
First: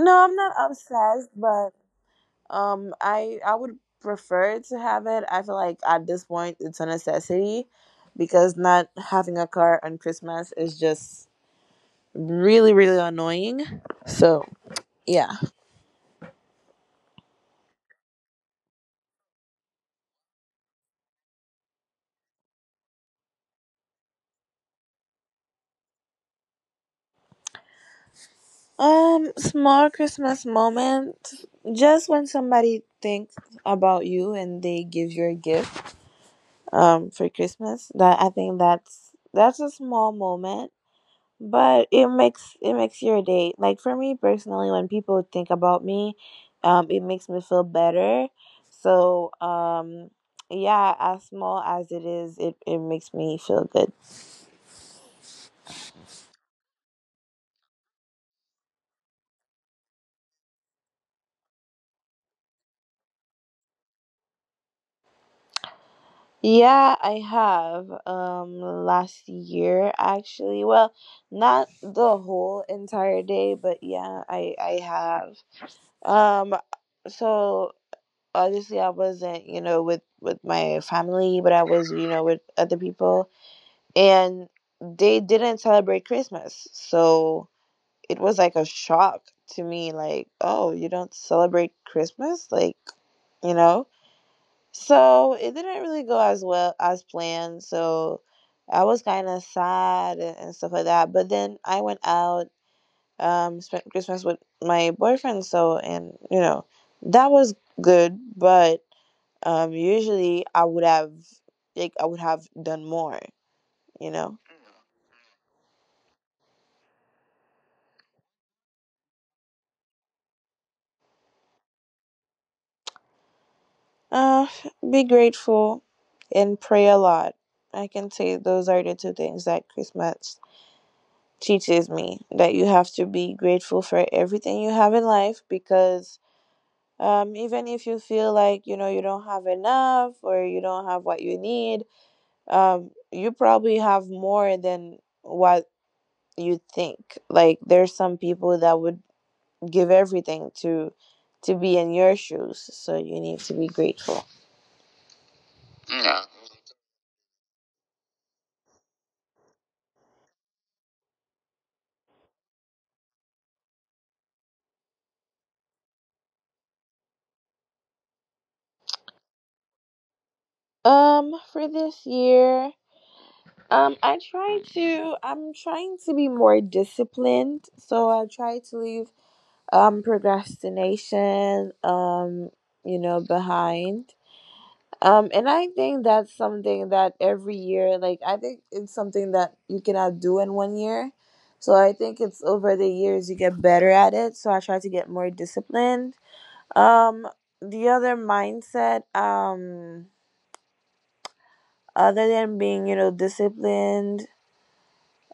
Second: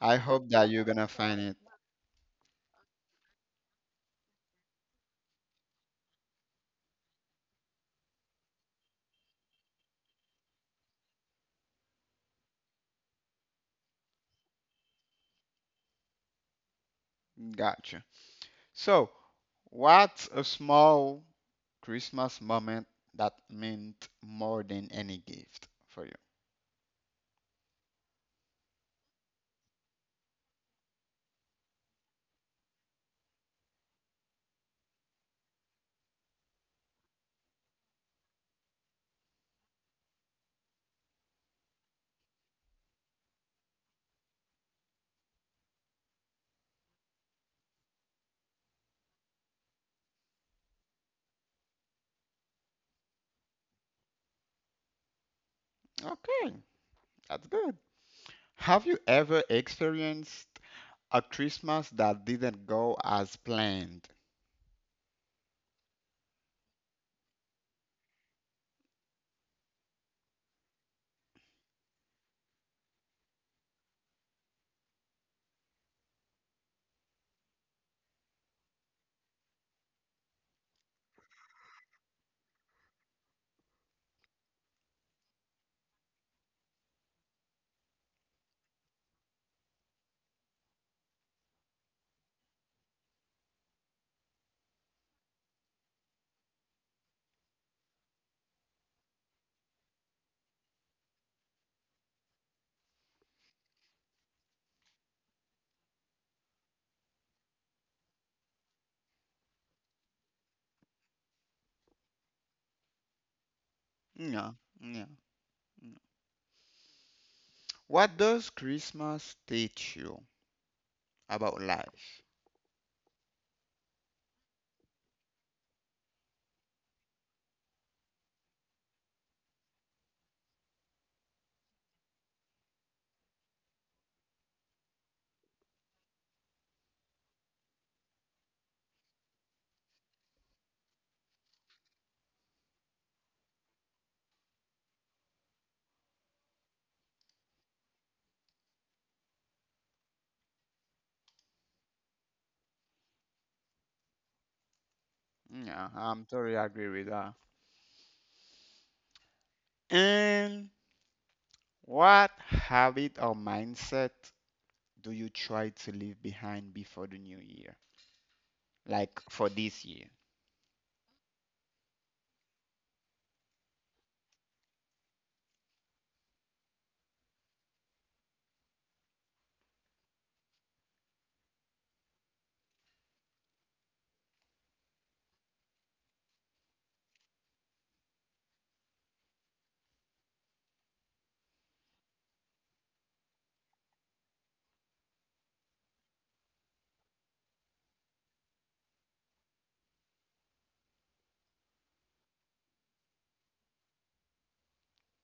I
I'm
hope
not
that you're gonna
obsessed,
find it.
but I would prefer to have it. I feel like at this point it's a necessity, because not having a car on Christmas is just really, really annoying. So yeah.
Gotcha. So, what's a small Christmas moment that meant more than any gift for you?
Um small Christmas moment, just when somebody thinks about you and they give you a gift for Christmas. That I think that's a small moment, but it makes, it makes your day. Like, for me personally, when people think about me, it makes me feel better. So yeah, as small as it is, it makes me feel good.
Okay, that's good. Have you ever experienced a Christmas that didn't go as planned?
Yeah, I have. Last year, actually. Well, not the whole entire day, but yeah, I have. So Obviously I wasn't, you know, with my family, but I was, you know, with other people, and they didn't celebrate Christmas. So it was like a shock to me, like, oh, you don't celebrate Christmas, like, you know. So it didn't really go as well as planned. So I was kind of sad and stuff like that. But then I went out, spent Christmas with my boyfriend. So, and you know, that was good. But usually I would have, like, I would have done more, you know.
Yeah, yeah, yeah. What does Christmas teach you about life?
Uh, be grateful and pray a lot. I can say those are the two things that Christmas teaches me, that you have to be grateful for everything you have in life because, even if you feel like, you know, you don't have enough or you don't have what you need, you probably have more than what you think. Like, there's some people that would give everything to be in your shoes, so you need to be grateful.
Yeah, I'm totally agree with that. And what habit or mindset do you try to leave behind before the new year? Like for this year?
Um for this year, I try to, I'm trying to be more disciplined, so I try to leave procrastination, you know, behind. And I think that's something that every year, like, I think it's something that you cannot do in one year, so I think it's over the years you get better at it. So I try to get more disciplined. Um, the other mindset, other than being, you know, disciplined.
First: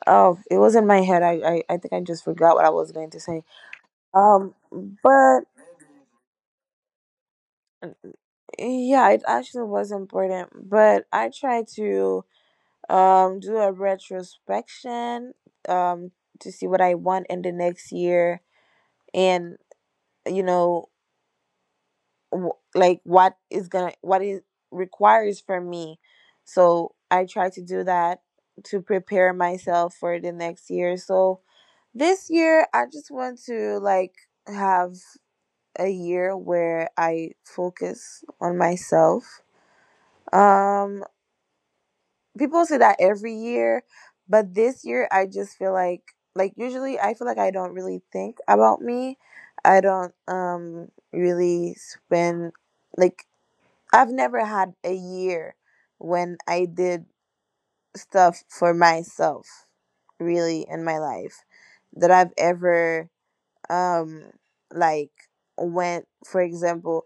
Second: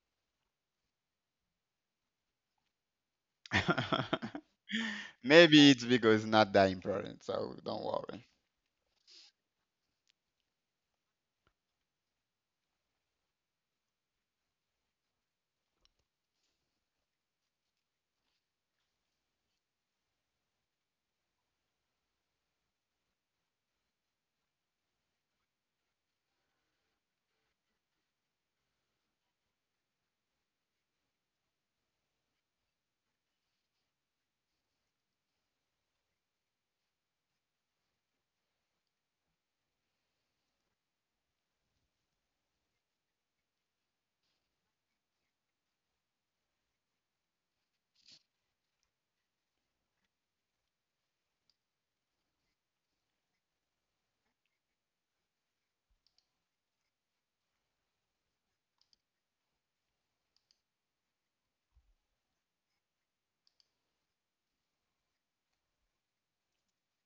Oh, it was in my head. I think I just forgot what I was going to say. Um, but
Maybe it's because it's not that important, so don't worry.
yeah, it actually was important. But I try to do a retrospection um to see what I want in the next year and, you know, like what is gonna, what it requires from me. So I try to do that to prepare myself for the next year. So this year I just want to, like, have a year where I focus on myself. Um people say that every year, but this year I just feel like, usually I feel like I don't really think about me. I don't really spend, like, I've never had a year when I did stuff for myself, really, in my life, that I've ever, um, like, went, for example,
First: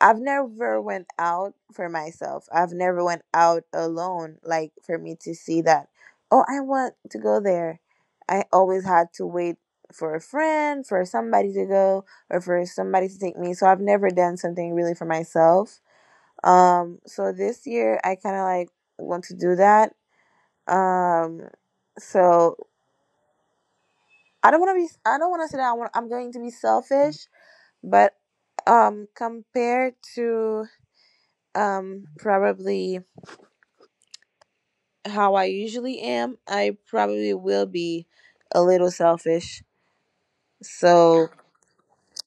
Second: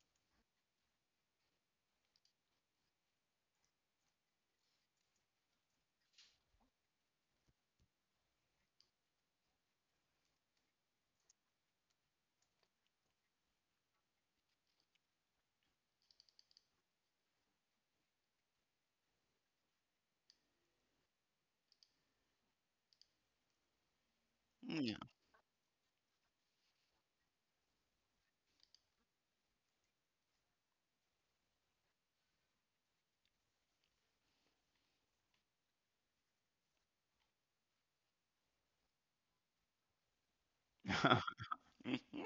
I've never went out for myself. I've never went out alone, like, for me to see that, oh, I want to go there. I always had to wait for a friend, for somebody to go, or for somebody to take me. So I've never done something really for myself. So this year I kind of like want to do that. Um, so I don't want to be.
Yeah.
I don't want to say that I'm going to be selfish, but compared to, probably how I usually am, I probably will be a little selfish. So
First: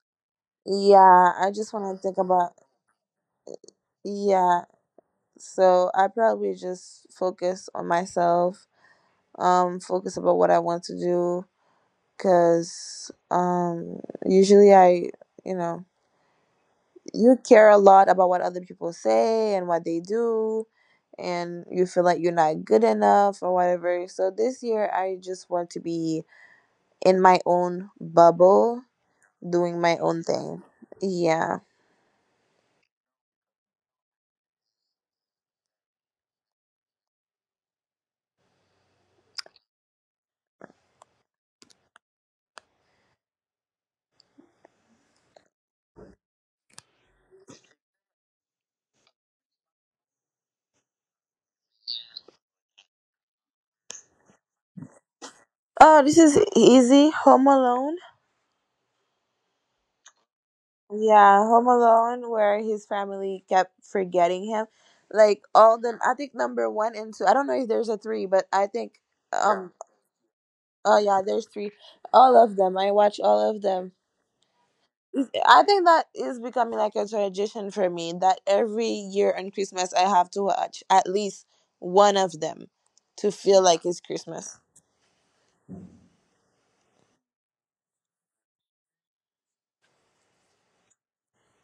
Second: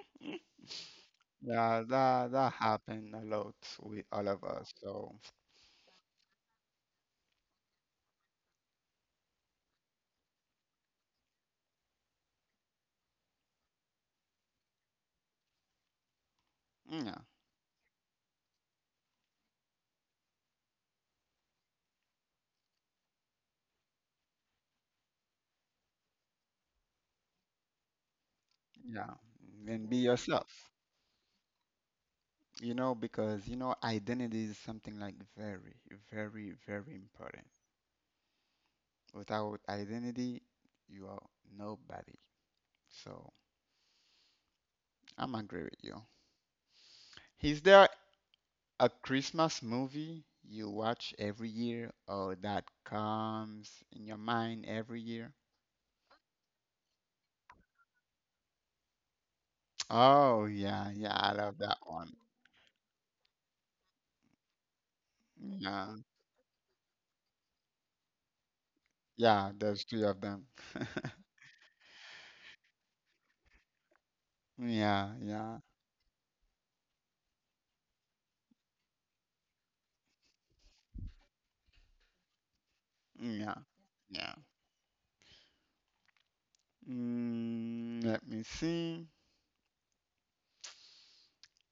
yeah, I just
Yeah,
want to think
that that
about,
happened a lot with all of
yeah.
us. So
So I probably just focus on myself. Focus about what I want to do, because usually I, you know,
yeah,
you care a lot about what other people say and what they do, and you feel like you're not good enough or whatever. So this year, I just want to be in my own bubble,
yeah,
doing
and be
my own thing.
yourself.
Yeah.
You know, because you know, identity is something like very, very, very important. Without identity, you are nobody. So I'm agree with you. Is there a Christmas movie you watch every year or that comes in your mind every year?
Oh, this is easy. Home Alone.
Oh yeah, yeah, I
Yeah,
love
Home
that one.
Alone, where his family kept forgetting him. Like, all
Yeah,
the, I think number one and two. I don't know if there's a three, but I think
yeah,
um
there's three of them.
oh yeah, there's three. All of them. I watch all of them.
Yeah, yeah,
I think that is becoming like a tradition for me that every year on Christmas I have to watch at least one of them to
yeah,
feel like it's
yeah.
Christmas.
Mm, let me see.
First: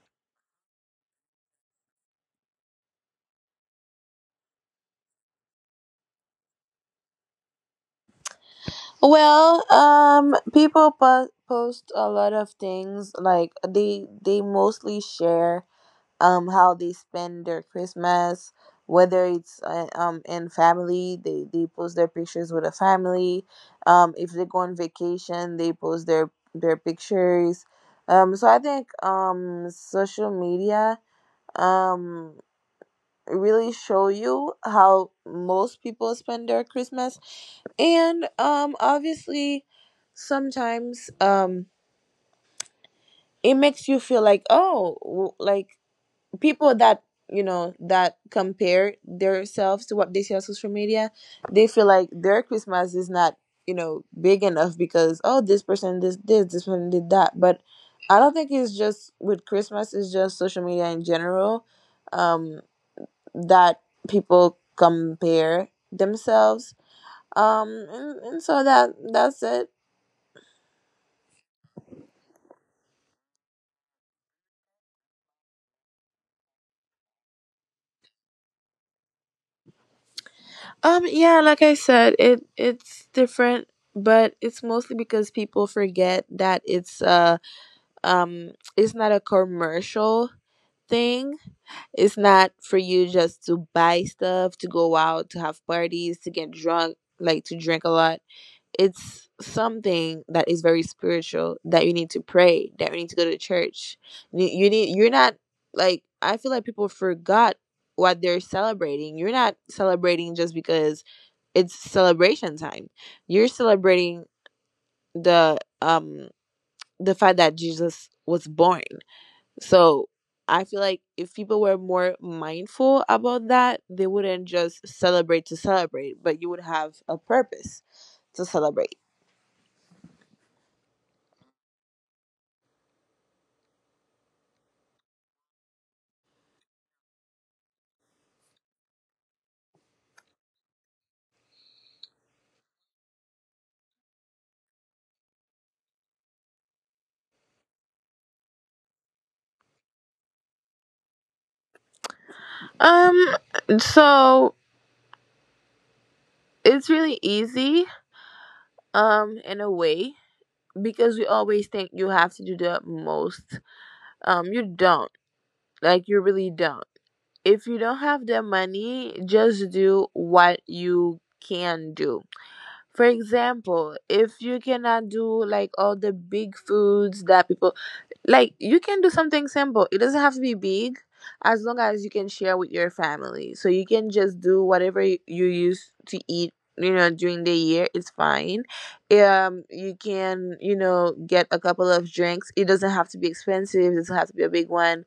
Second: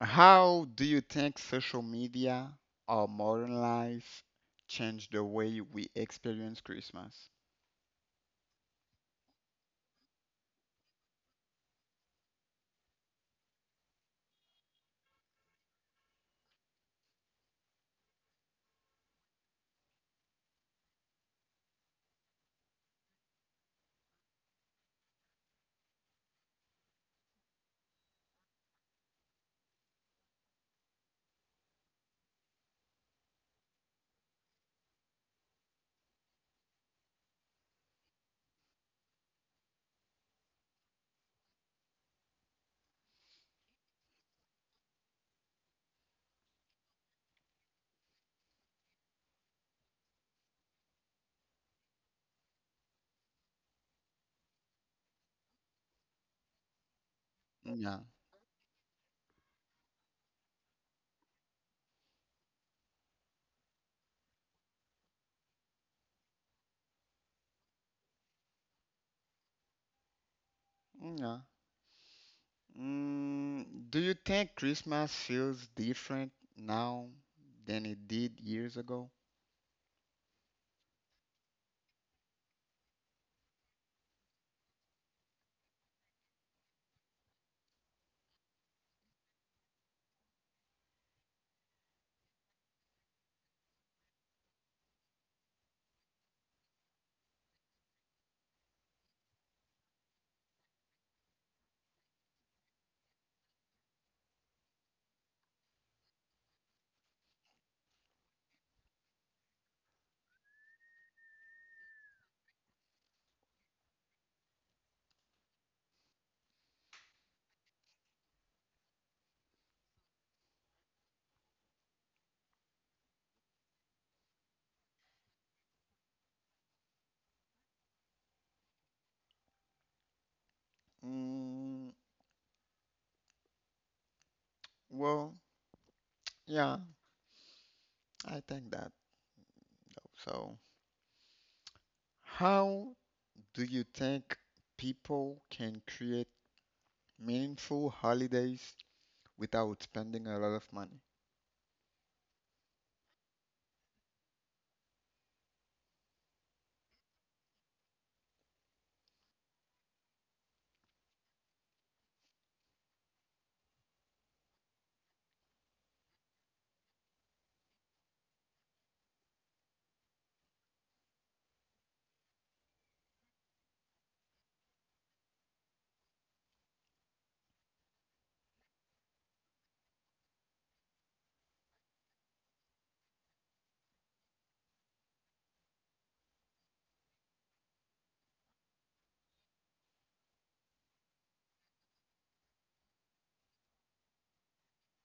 How do you think social media or modern life changed the way we experience Christmas?
Well, people post a lot of things like they mostly share how they spend their Christmas, whether it's in family, they post their pictures with a family. If they go on vacation, they post their pictures. So I think social media um really show you how most people spend their Christmas, and obviously sometimes it makes you feel like oh like people that you know that compare themselves to what they see on social media, they feel like their Christmas is not, you know, big enough because oh this person did this, this person did that. But
Yeah.
I don't think it's just with Christmas, it's just social media in general, um that people compare themselves. And so that's it.
Yeah. Mm, do you think Christmas feels different now than it did years ago?
Yeah, like I said, it it's different, but it's mostly because people forget that um it's not a commercial thing. It's not for you just to buy stuff, to go out, to have parties, to get drunk, like to drink a lot. It's something that is very spiritual, that you need to pray, that you need to go to church. You need you're not, like I feel like people forgot what they're celebrating. You're not celebrating just because it's celebration time, you're celebrating the the fact that Jesus was born. So I feel like if people were more mindful about that, they wouldn't just celebrate to celebrate, but you would have a purpose to celebrate.
Mm, well, yeah, I think that. So, how do you think people can create meaningful holidays without spending a lot of money?
Um so it's really easy in a way, because we always think you have to do the most. You don't. Like you really don't. If you don't have the money, just do what you can do. For example, if you cannot do like all the big foods that people like, you can do something simple. It doesn't have to be big, as long as you can share with your family. So you can just do whatever you used to eat, you know, during the year. It's fine. You can, you know, get a couple of drinks. It doesn't have to be expensive. It doesn't have to be a big one.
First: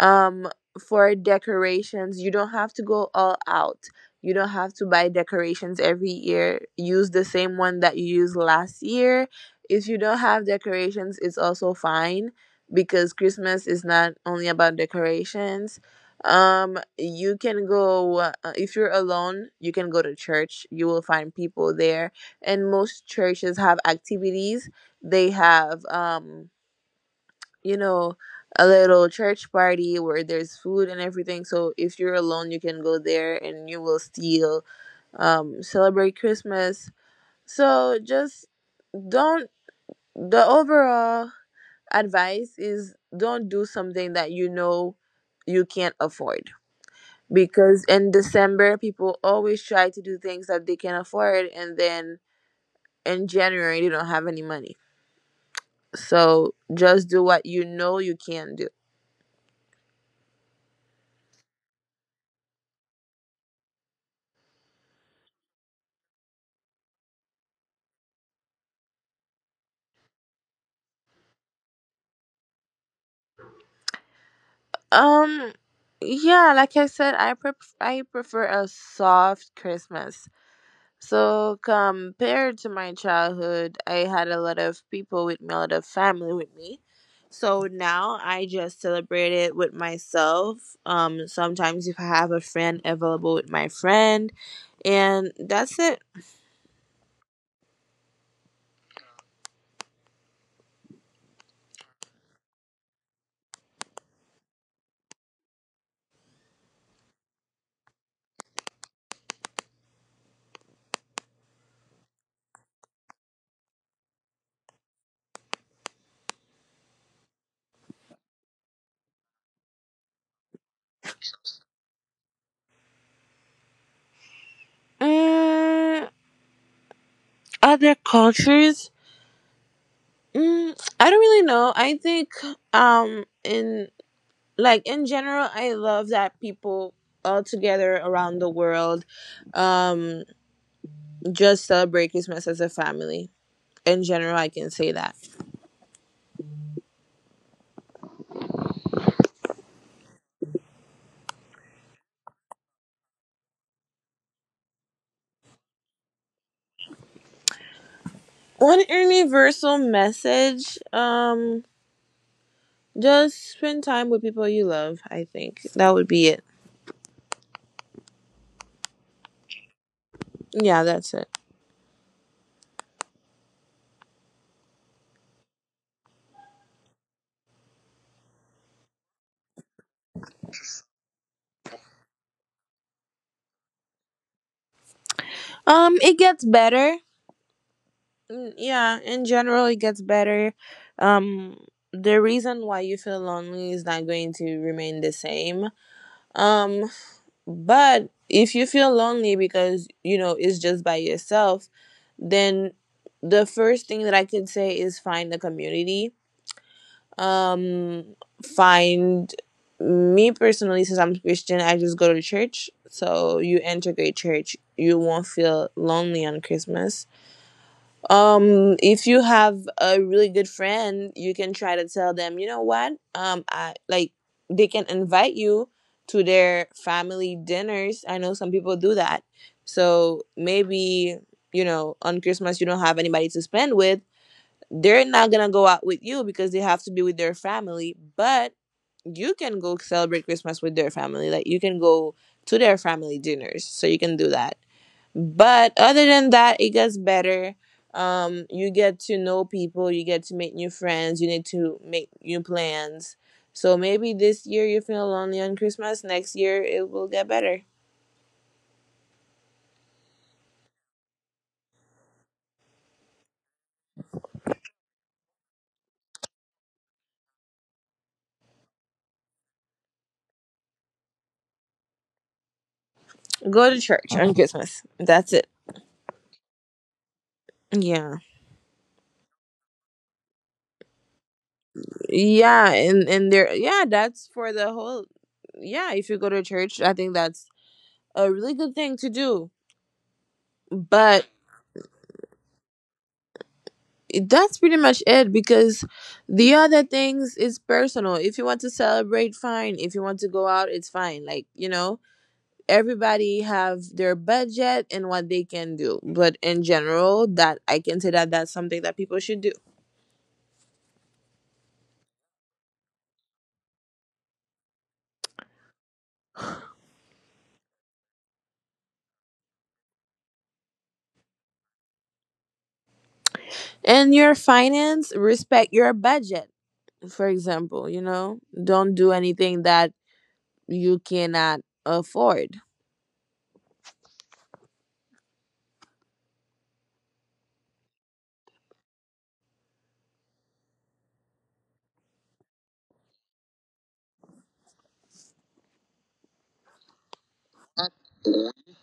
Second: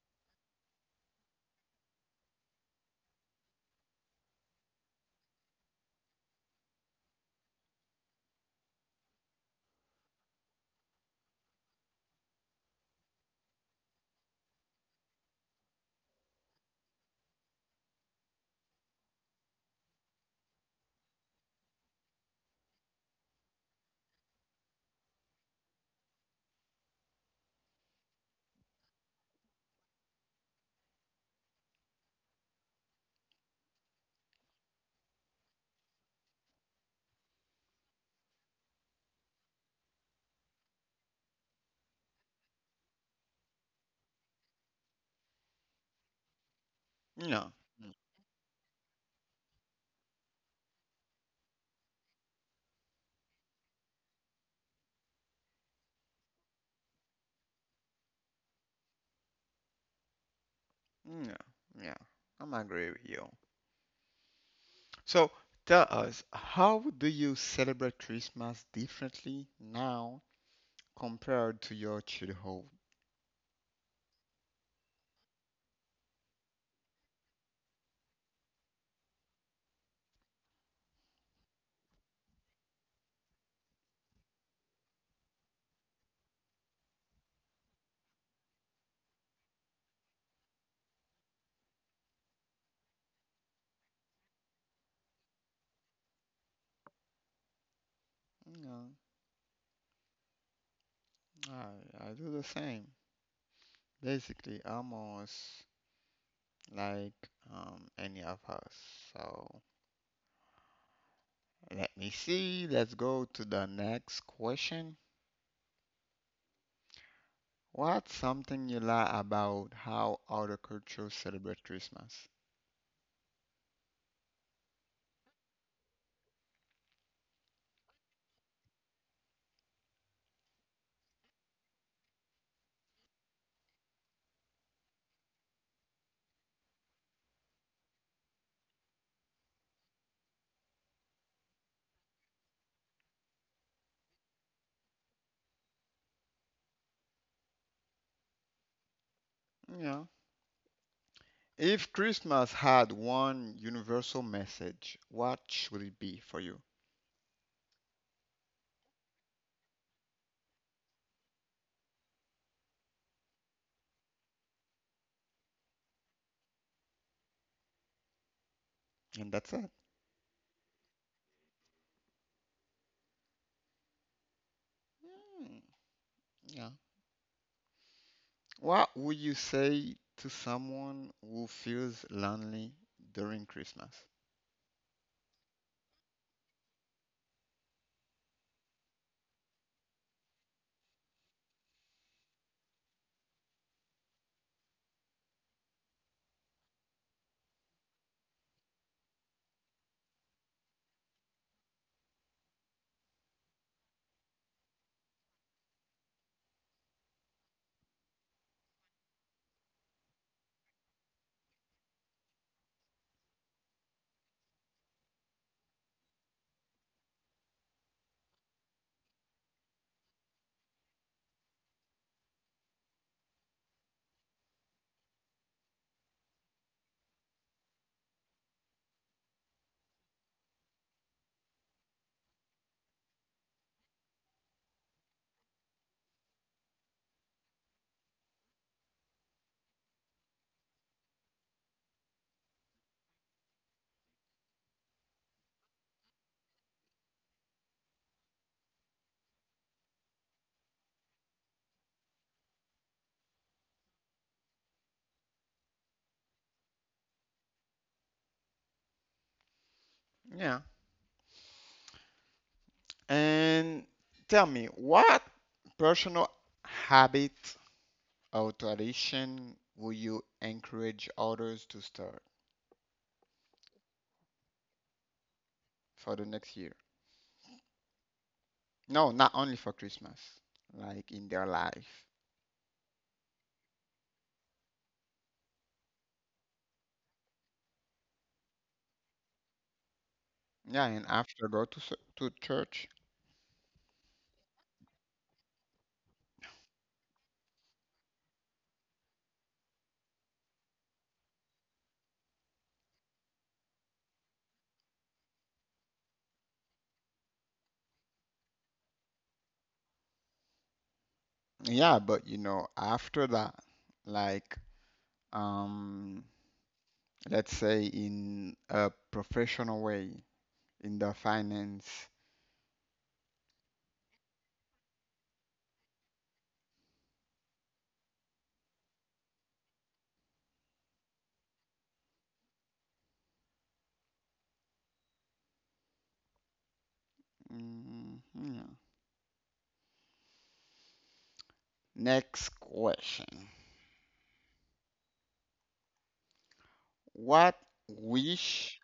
um for decorations, you don't have to go all out. You don't have to buy decorations every year, use the same one that you used last year. If you don't have decorations, it's also fine, because Christmas is not only about decorations. You can go if you're alone, you can go to church, you will find people there. And most churches have activities. They have you know, a little church party where there's food and everything. So if you're alone, you can go there and you will still, celebrate Christmas. So just don't, the overall advice is don't do something that you know you can't afford.
Yeah.
Because in December, people always try to do things that they can afford, and then in January, they don't have any money. So just do what you know you can do.
Yeah, yeah, I'm agree with you. So tell us, how do you celebrate Christmas differently now compared to your childhood?
Um, yeah, like I said, I I prefer a soft Christmas. So compared to my childhood, I had a lot of people with me, a lot of family with me. So now I just celebrate it with myself. Sometimes if I have a friend available, with my friend, and that's it.
No, I do the same. Basically, almost like any of us. So let me see. Let's go to the next question. What's something you like about how other cultures celebrate Christmas?
Mm, other cultures, mm, I don't really know. I think in like in general, I love that people all together around the world um just celebrate Christmas as a family. In general, I can say that.
Yeah. If Christmas had one universal message, what should it be for you?
One universal message, just spend time with people you love. I think that would be it.
And that's it.
Yeah, that's it.
Mm, yeah. What would you say to someone who feels lonely during Christmas?
It gets better. Mm, yeah, in general it gets better. um the reason why you feel lonely is not going to remain the same. um But if you feel lonely because, you know, it's just by yourself, then the first thing that I could say is find a community. Um, find, me personally, since I'm Christian, I just go to church. So you integrate church, you won't feel lonely on Christmas. If you have a really good friend, you can try to tell them, you know what? I like, they can invite you to their family dinners. I know some people do that. So maybe, you know, on Christmas you don't have anybody to spend with. They're not gonna go out with you because they have to be with their family, but you can go celebrate Christmas with their family. Like you can go to their family dinners. So you can do that. But other than that, it gets better. You get to know people, you get to make new friends, you need to make new plans. So maybe this year you feel lonely on Christmas, next year it will get better.
Yeah. And tell me, what personal habit or tradition will you encourage others to start
Go to church on Christmas. That's it.
for the next year?
Yeah.
No, not only for Christmas, like in their life.
Yeah, and there, yeah, that's for the whole, yeah, if you go to church, I think that's a really good thing to do.
Yeah, and
But
after go to to church.
that's pretty much it, because the other things is personal. If you want to celebrate, fine. If you want to go out, it's fine, like, you know, everybody have their budget and what they can do. But in general, that I can say, that that's something that people should do.
Yeah, but you know, after that, like, um, let's say in a professional way, in the finance.
And your finance, respect your budget. For example, you know, don't do anything that you cannot afford.
Mm, yeah. Next question. What wish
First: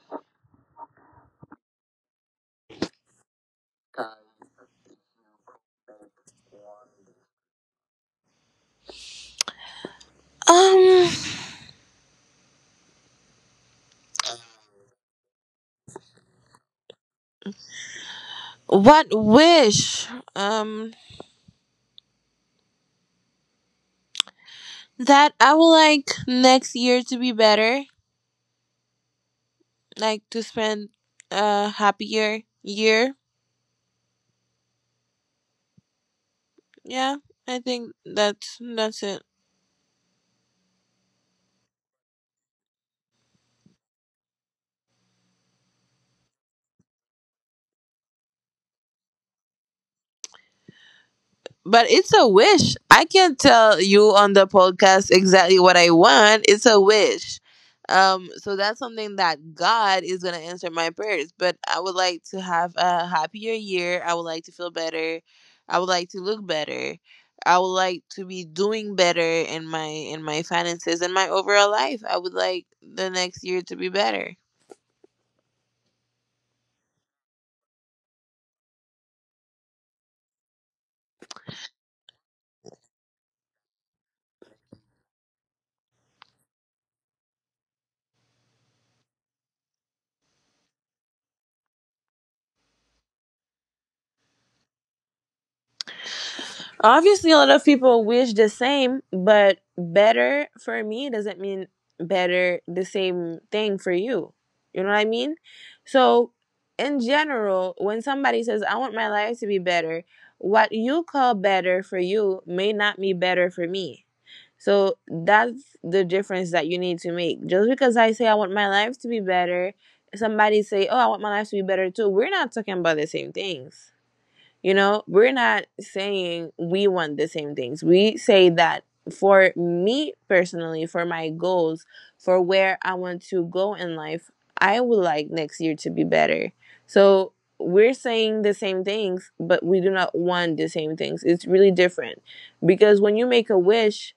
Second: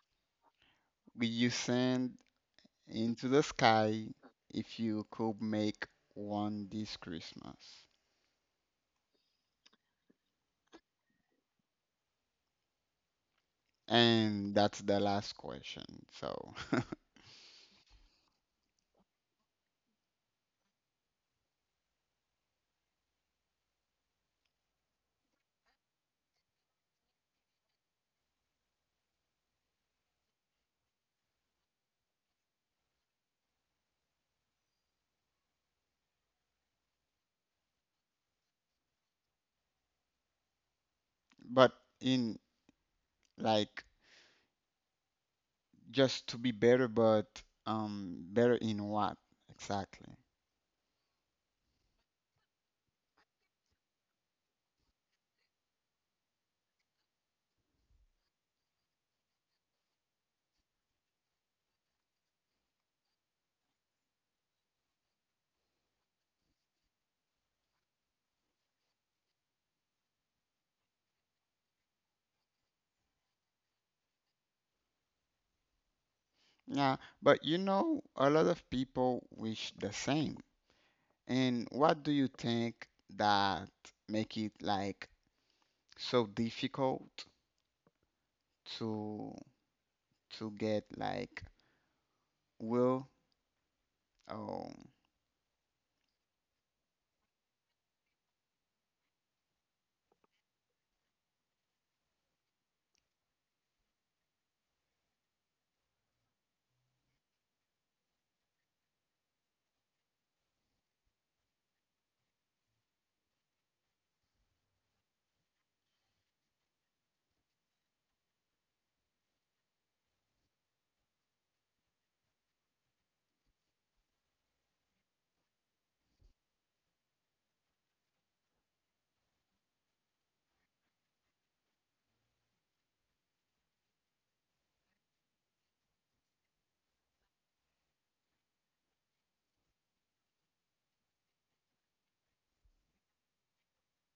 would you send into the sky if you could make one this Christmas?
um
And that's the last question. So,
what wish, um that I would like next year to be better. Like to spend a happier year. Yeah, I think that's it.
but in like just to be better, but better in what exactly?
But it's a wish. I can't tell you on the podcast exactly what I want. It's a wish. So that's something that God is gonna answer my prayers. But I would like to have a happier year. I would like to feel better. I would like to look better. I would like to be doing better in my finances and my overall life. I would like the next year to be better.
Yeah, but you know, a lot of people wish the same. And what do you think that make it like so difficult to get like will? Oh,
Obviously, a lot of people wish the same, but better for me doesn't mean better the same thing for you. You know what I mean? So, in general, when somebody says, I want my life to be better, what you call better for you may not be better for me. So, that's the difference that you need to make. Just because I say, I want my life to be better, somebody say, oh, I want my life to be better too. We're not talking about the same things, you know, we're not saying we want the same things. We say that for me personally, for my goals, for where I want to go in life, I would like next year to be better. So we're saying the same things, but we do not want the same things. It's really different, because when you make a wish,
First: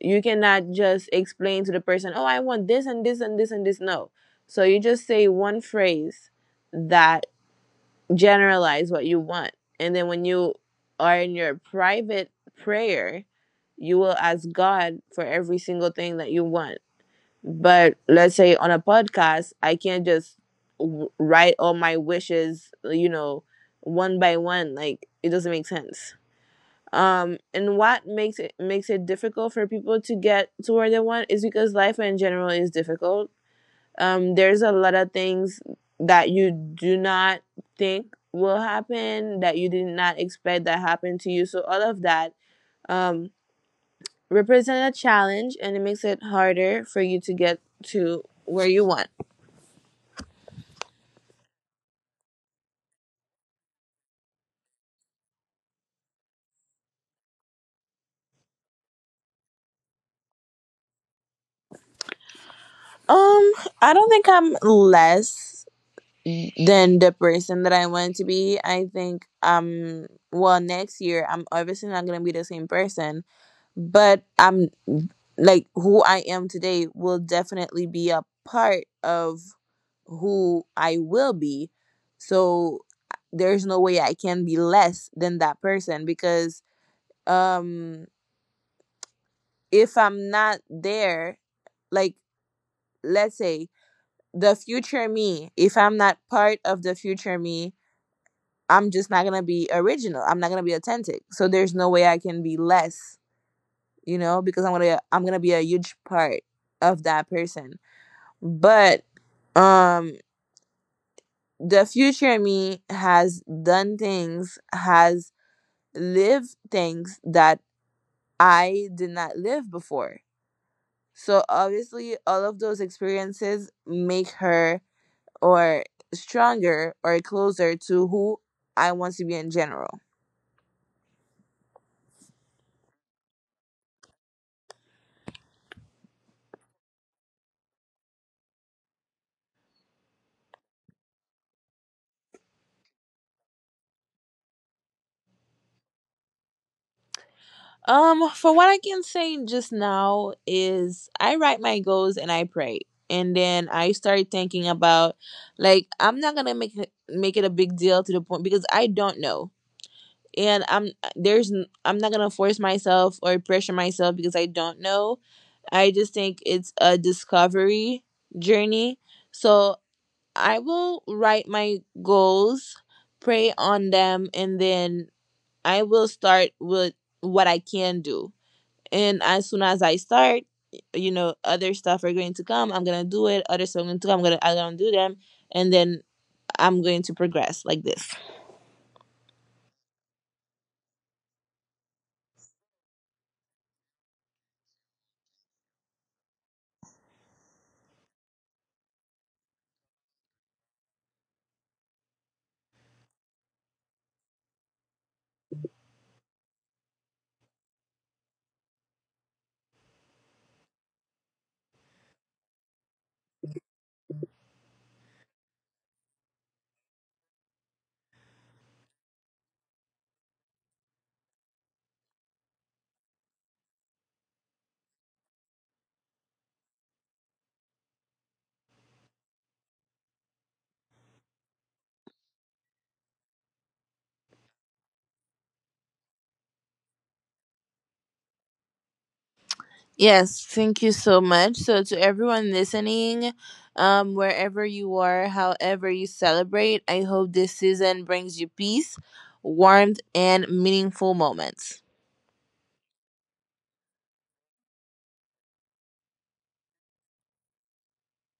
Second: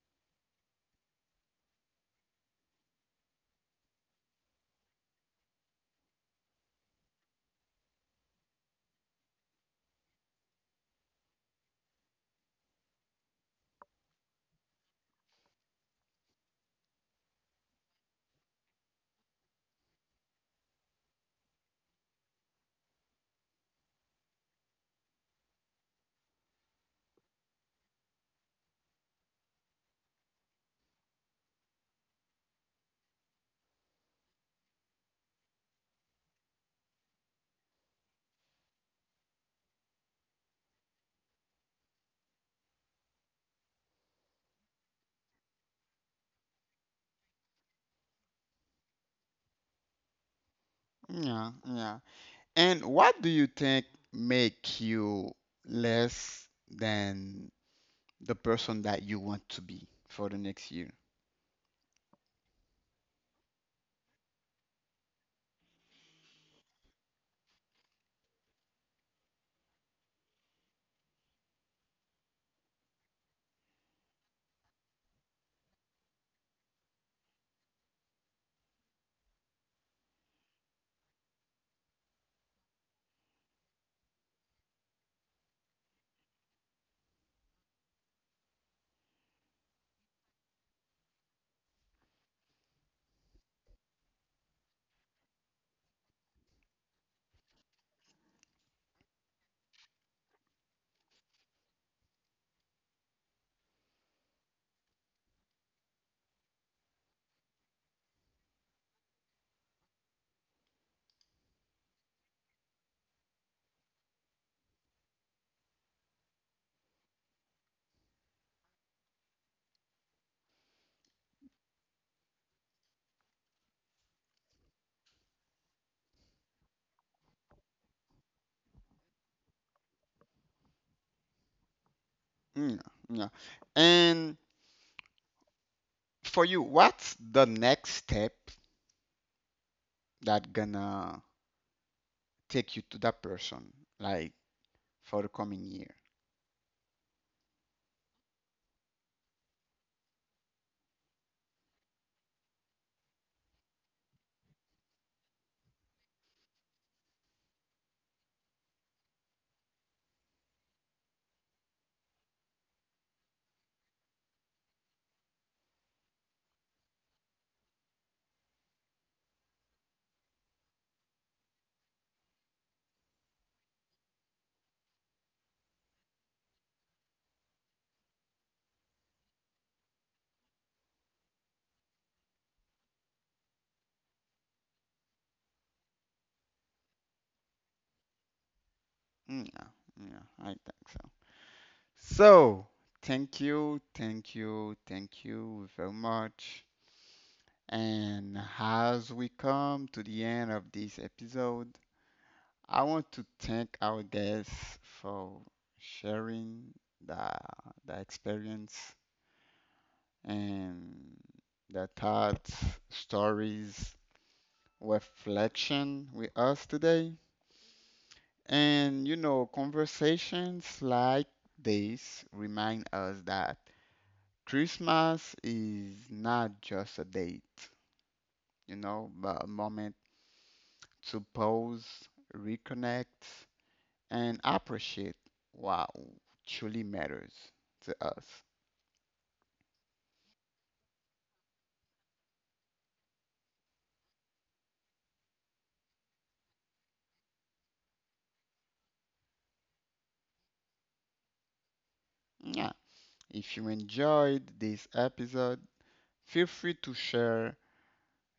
you cannot just explain to the person, oh, I want this and this and this and this. No. So you just say one phrase that generalize what you want. And then when you are in your private prayer, you will ask God for every single thing that you want. But let's say on a podcast, I can't just write all my wishes, you know, one by one. Like it doesn't make sense. And what makes it difficult for people to get to where they want is because life in general is difficult. Um, there's a lot of things that you do not think will happen, that you did not expect, that happened to you. So all of that, um, represents a challenge, and it makes it harder for you to get to where you want.
yeah, yeah. And what do you think make you less than the person that you want to be for the next year?
Um, I don't think I'm less than the person that I want to be. I think, well, next year I'm obviously not gonna be the same person, but I'm, like, who I am today will definitely be a part of who I will be. So there's no way I can be less than that person, because um if I'm not there, like, let's say the future me, if I'm not part of the future me, I'm just not going to be original. I'm not going to be authentic. So there's no way I can be less, you know, because I'm gonna be a huge part of that person. But um the future me has done things, has lived things that I did not live before. So obviously all of those experiences make her or stronger or closer to who I want to be in general.
Yeah, yeah. And for you, what's the next step that gonna take you to that person, like for the coming year?
For what I can say just now is I write my goals and I pray. And then I start thinking about, like, I'm not gonna make it a big deal to the point because I don't know. And I'm, I'm not gonna force myself or pressure myself because I don't know. I just think it's a discovery journey. So I will write my goals, pray on them, and then I will start with what I can do, and as soon as I start, you know, other stuff are going to come. I'm gonna do it. Other stuff are going to come. I'm gonna do them, and then I'm going to progress like this.
Mm, yeah, yeah, I think so. So, thank you, thank you, thank you very much. And as we come to the end of this episode, I want to thank our guests for sharing the the experience and their thoughts, stories, reflection with us today. And you know, conversations like this remind us that Christmas is not just a date, you know, but a moment to pause, reconnect, and appreciate what truly matters to us.
Yes, thank you so much. So to everyone listening, wherever you are, however you celebrate, I hope this season brings you peace, warmth, and meaningful moments.
Yeah. If you enjoyed this episode, feel free to share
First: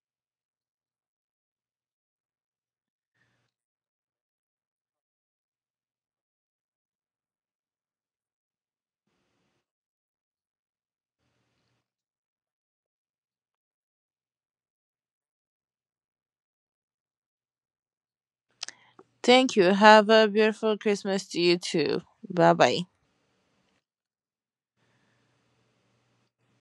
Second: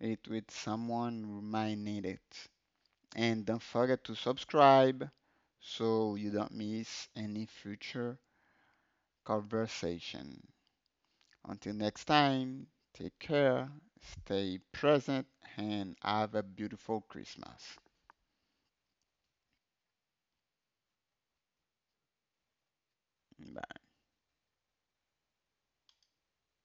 it with someone who might need it. And don't forget to subscribe so you don't miss any future conversation. Until next time, take care, stay present, and have a beautiful Christmas.
Thank you. Have a beautiful Christmas to you too. Bye bye.
Bye.